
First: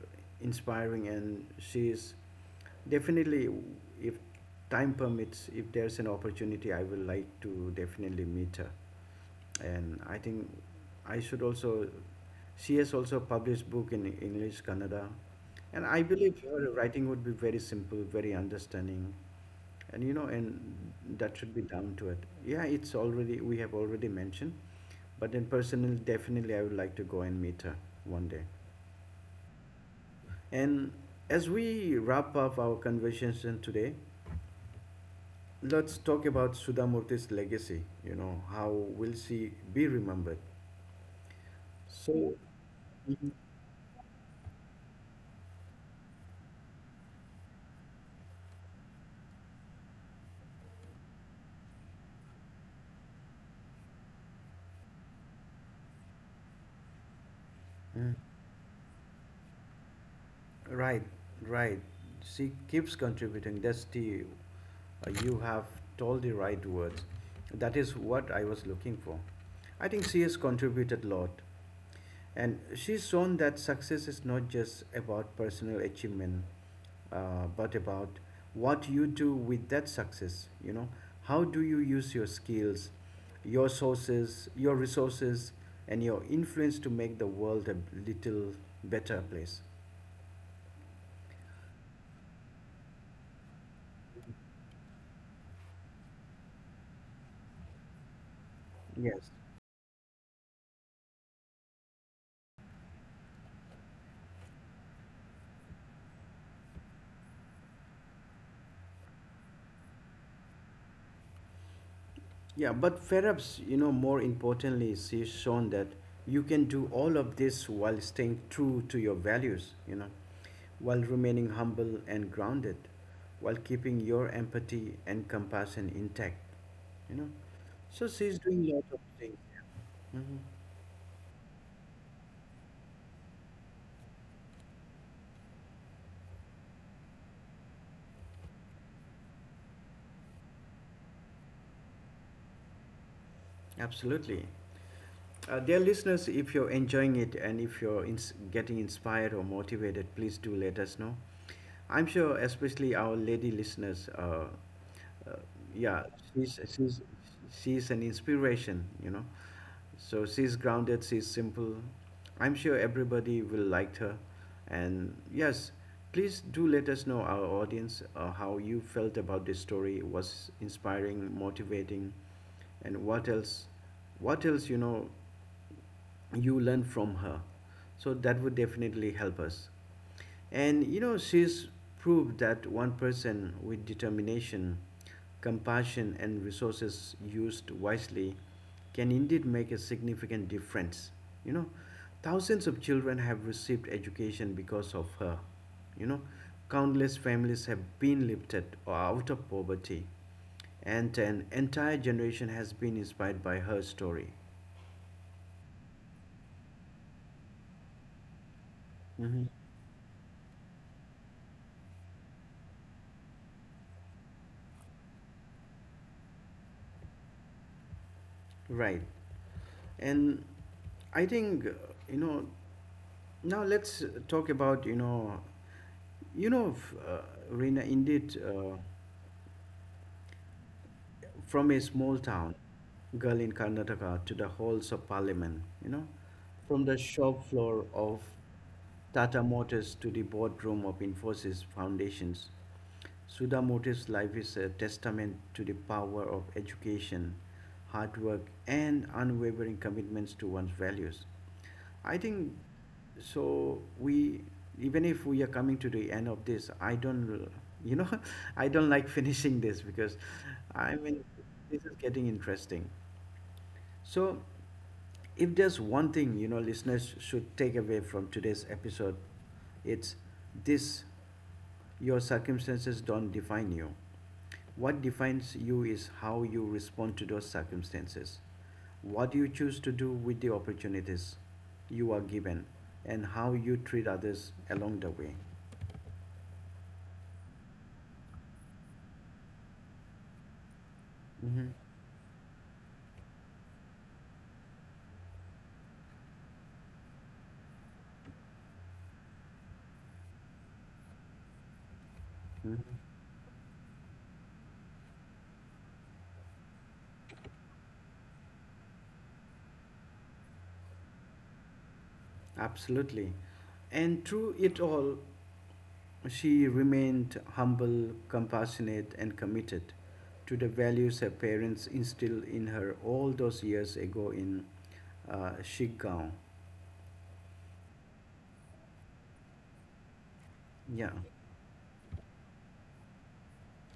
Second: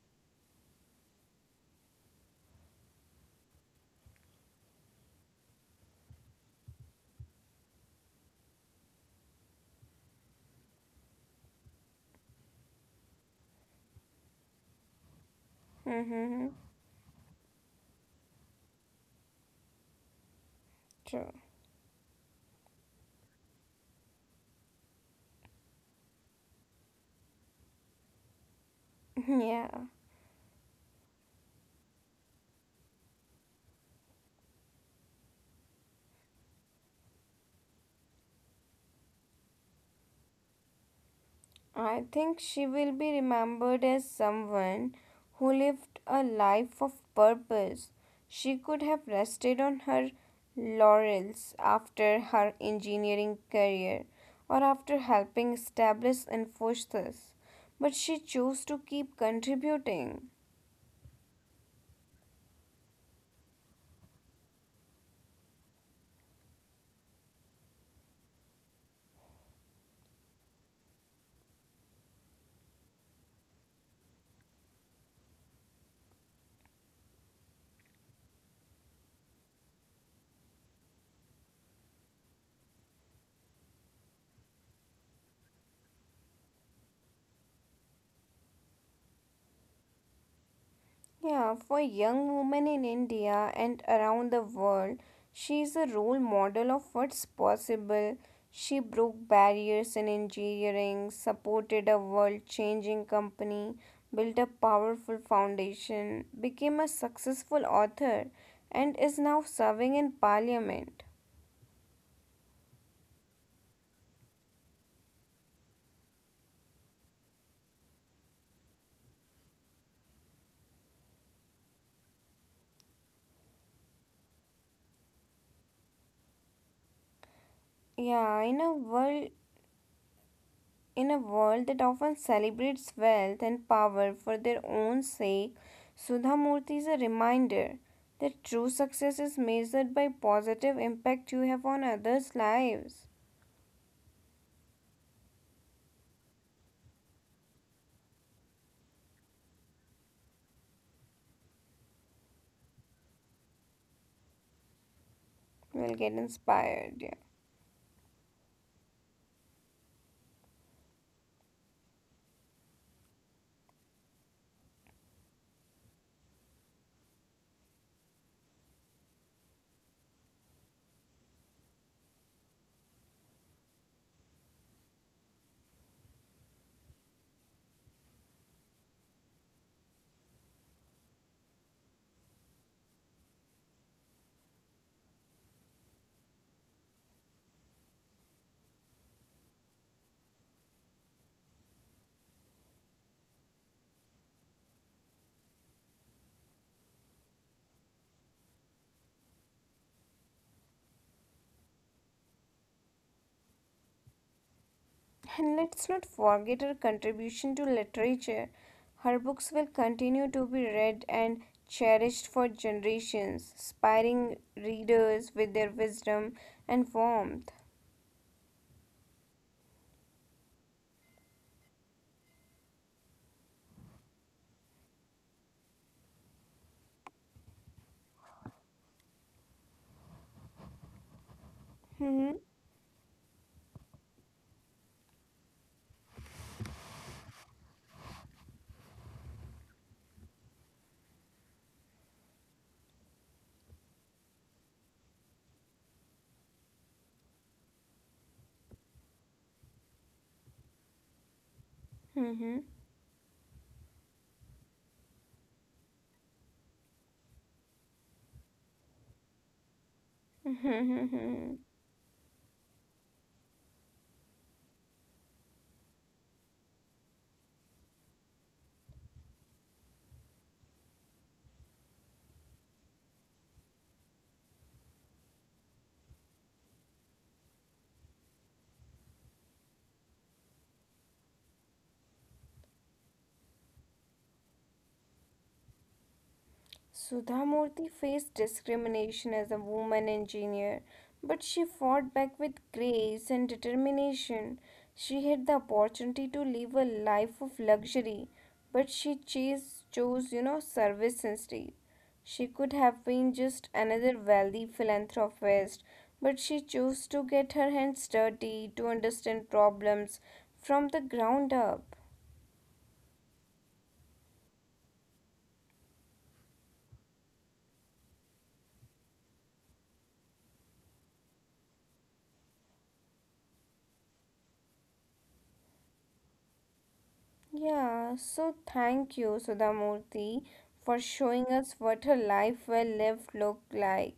Speaker 1: inspiring, and she is definitely, if time permits, if there's an opportunity, I will like to definitely meet her. And I think I should also, she has also published book in English, Kannada, and I believe
Speaker 2: Mm-hmm.
Speaker 1: her writing would be very simple, very understanding, and you know, and
Speaker 2: True.
Speaker 1: that should be down to it. Yeah, it's already, we have already mentioned, but in personal, definitely I would like to go and meet her one day.
Speaker 2: (laughs) Yeah.
Speaker 1: And as we wrap up our conversation today, let's talk about Sudhamurti's legacy. You know, how will she be remembered?
Speaker 2: I
Speaker 1: So,
Speaker 2: think she will be remembered as someone who lived a life of purpose. She could have rested on her laurels after her engineering career or after helping establish Infosys, but
Speaker 1: Mhm.
Speaker 2: she chose to keep contributing.
Speaker 1: Right, right. She keeps contributing. That's the, uh, you have told the right words. That is what I was looking for. I think she has contributed a lot. And she's shown that success is not just about personal achievement, uh, but about what you do with that success. You know, how do you use your skills, your sources, your resources, and your influence to make the world a little better place?
Speaker 2: Yeah, for young women in India and around the world, she is a role model of what's possible. She broke
Speaker 1: Yes.
Speaker 2: barriers in engineering, supported a world changing company, built a powerful foundation, became a successful author, and is now serving in parliament.
Speaker 1: Yeah, but perhaps, you know, more importantly, she's shown that you can do all of this while staying true to your values, you know, while remaining humble and grounded, while keeping your empathy and compassion intact, you know. So she's
Speaker 2: Yeah, in
Speaker 1: doing
Speaker 2: a
Speaker 1: lots of
Speaker 2: world
Speaker 1: things. hmm
Speaker 2: In a world that often celebrates wealth and power for their own sake, Sudha Murthy is a reminder that true success is measured by positive impact you have on others' lives.
Speaker 1: Absolutely. Uh, dear listeners, if you're enjoying it and if you're ins- getting inspired or motivated, please do let us know. I'm sure, especially our lady listeners, uh, uh,
Speaker 2: We'll
Speaker 1: yeah,
Speaker 2: get
Speaker 1: she's,
Speaker 2: inspired,
Speaker 1: she's,
Speaker 2: yeah.
Speaker 1: she's an inspiration, you know. So she's grounded, she's simple. I'm sure everybody will like her. And yes, please do let us know, our audience, uh, how you felt about this story. Was inspiring, motivating, and what else, what else you know, you learn from her, so that would definitely help us. And you know, she's proved that one person with determination, compassion, and resources used wisely can indeed make a significant difference, you know. Thousands of children have received education because of her, you know. Countless families have been lifted out of poverty, and an entire generation has been inspired by her story.
Speaker 2: And let's not forget her contribution to literature. Her books will
Speaker 1: hmm
Speaker 2: continue to be read and cherished for generations, inspiring readers with their wisdom and warmth.
Speaker 1: Right. And I think, uh, you know, now let's talk about, you know, you know, f- uh, Reena, indeed, uh, from a
Speaker 2: Hmm.
Speaker 1: small town girl in Karnataka to the halls of parliament, you know, from the shop floor of Tata Motors to the boardroom of Infosys Foundations. Sudha Motive's life is a testament to the power of education, hard work, and unwavering commitments to one's values. I think so. We, even if we are coming to the end of this, I don't, you know, (laughs) I don't like (laughs) finishing this because I mean,
Speaker 2: Hmm.
Speaker 1: this is getting interesting. So, if there's one thing, you know, listeners should take away from today's episode, it's this: your circumstances don't define you. What defines you is how you respond to those circumstances, what you choose to do with the opportunities you are given, and how you treat others along the way.
Speaker 2: Sudha Murthy faced discrimination as a woman engineer, but she
Speaker 1: Mhm.
Speaker 2: fought back with grace and determination. She had the opportunity to live a life of luxury, but she chase, chose, you know, service instead. She could have
Speaker 1: Mhm.
Speaker 2: been just another wealthy philanthropist, but she chose to get her hands dirty to understand problems from the ground up.
Speaker 1: Absolutely. And through it all, she remained humble, compassionate, and committed to the values her parents instilled in her all those years ago in uh, Shiggaon.
Speaker 2: Yeah, so thank you, Sudhamurti, for
Speaker 1: Yeah,
Speaker 2: showing us what a life well lived looked like.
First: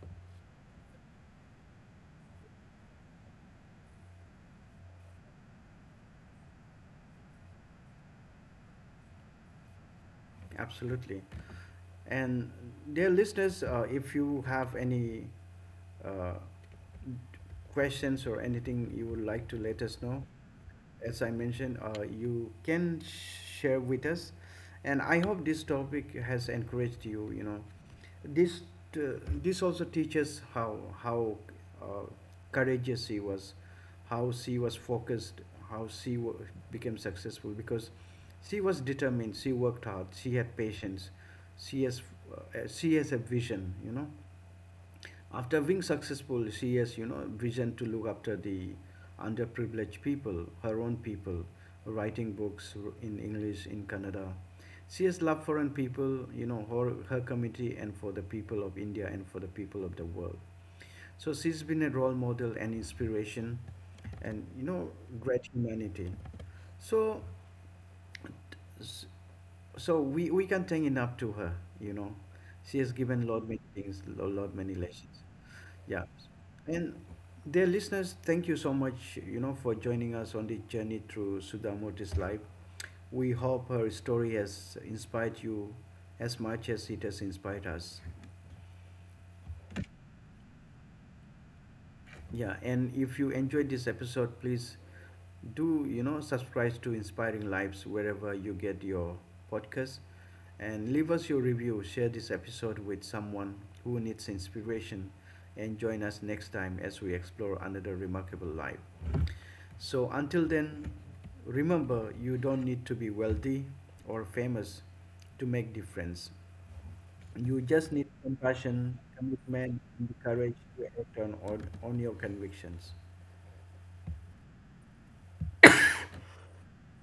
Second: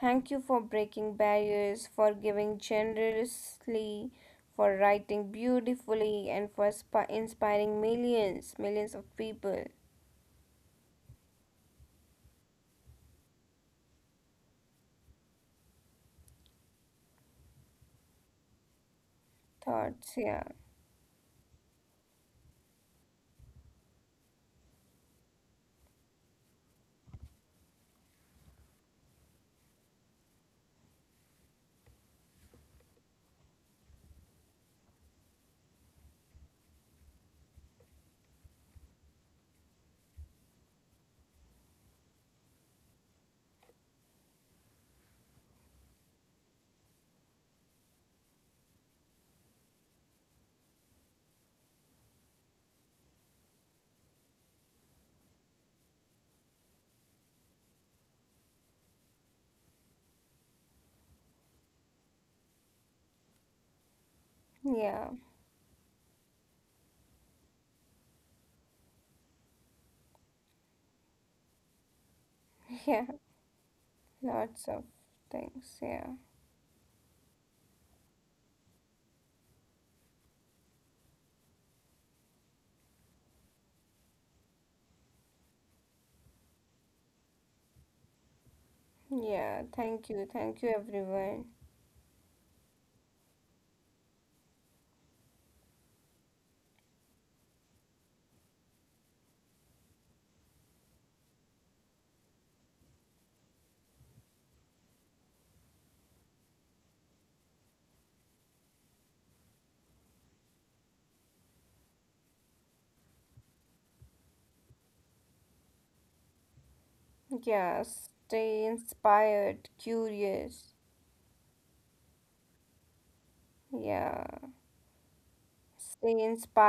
Speaker 2: Thank you for breaking barriers, for giving generously, for writing beautifully, and for spi- inspiring millions, millions of people.
Speaker 1: absolutely. And dear listeners, uh, if you have any uh, questions or anything you would like to let us
Speaker 2: Thoughts,
Speaker 1: know,
Speaker 2: yeah,
Speaker 1: as I mentioned, uh, you can share with us. And I hope this topic has encouraged you. You know, this uh, this also teaches how how uh, courageous she was, how she was focused, how she w- became successful because she was determined. She worked hard. She had patience. She has, uh, she has a vision. You know, after being successful, she has, you know, vision to look after the underprivileged people, her own people, writing books in English, in Kannada. She has love for her people, you know, her, her community, and for the people of India and for the people of the world. So she's been a role model and inspiration, and you know,
Speaker 2: yeah,
Speaker 1: great humanity. So S- So we, we can take it up to her, you know. She
Speaker 2: (laughs)
Speaker 1: has
Speaker 2: yeah,
Speaker 1: given Lord many things, lo- Lord
Speaker 2: lots
Speaker 1: many
Speaker 2: of
Speaker 1: lessons.
Speaker 2: things,
Speaker 1: Yeah.
Speaker 2: yeah.
Speaker 1: And dear listeners, thank you so much, you know, for joining us on this journey through Sudhamurti's life. We hope her story has inspired you as much as it has inspired us.
Speaker 2: Yeah, thank you, thank you, everyone.
Speaker 1: Yeah, and if you enjoyed this episode, please do, you know, subscribe to Inspiring Lives wherever you get your podcast and leave us your review. Share this episode with someone who needs inspiration and join us next time as we explore another remarkable life. So, until then, remember, you don't need to be wealthy or famous to make difference. You
Speaker 2: Yeah,
Speaker 1: just need
Speaker 2: stay
Speaker 1: compassion,
Speaker 2: inspired,
Speaker 1: commitment, and the courage
Speaker 2: curious,
Speaker 1: to act on, on, on your convictions.
Speaker 2: yeah. Stay inspired.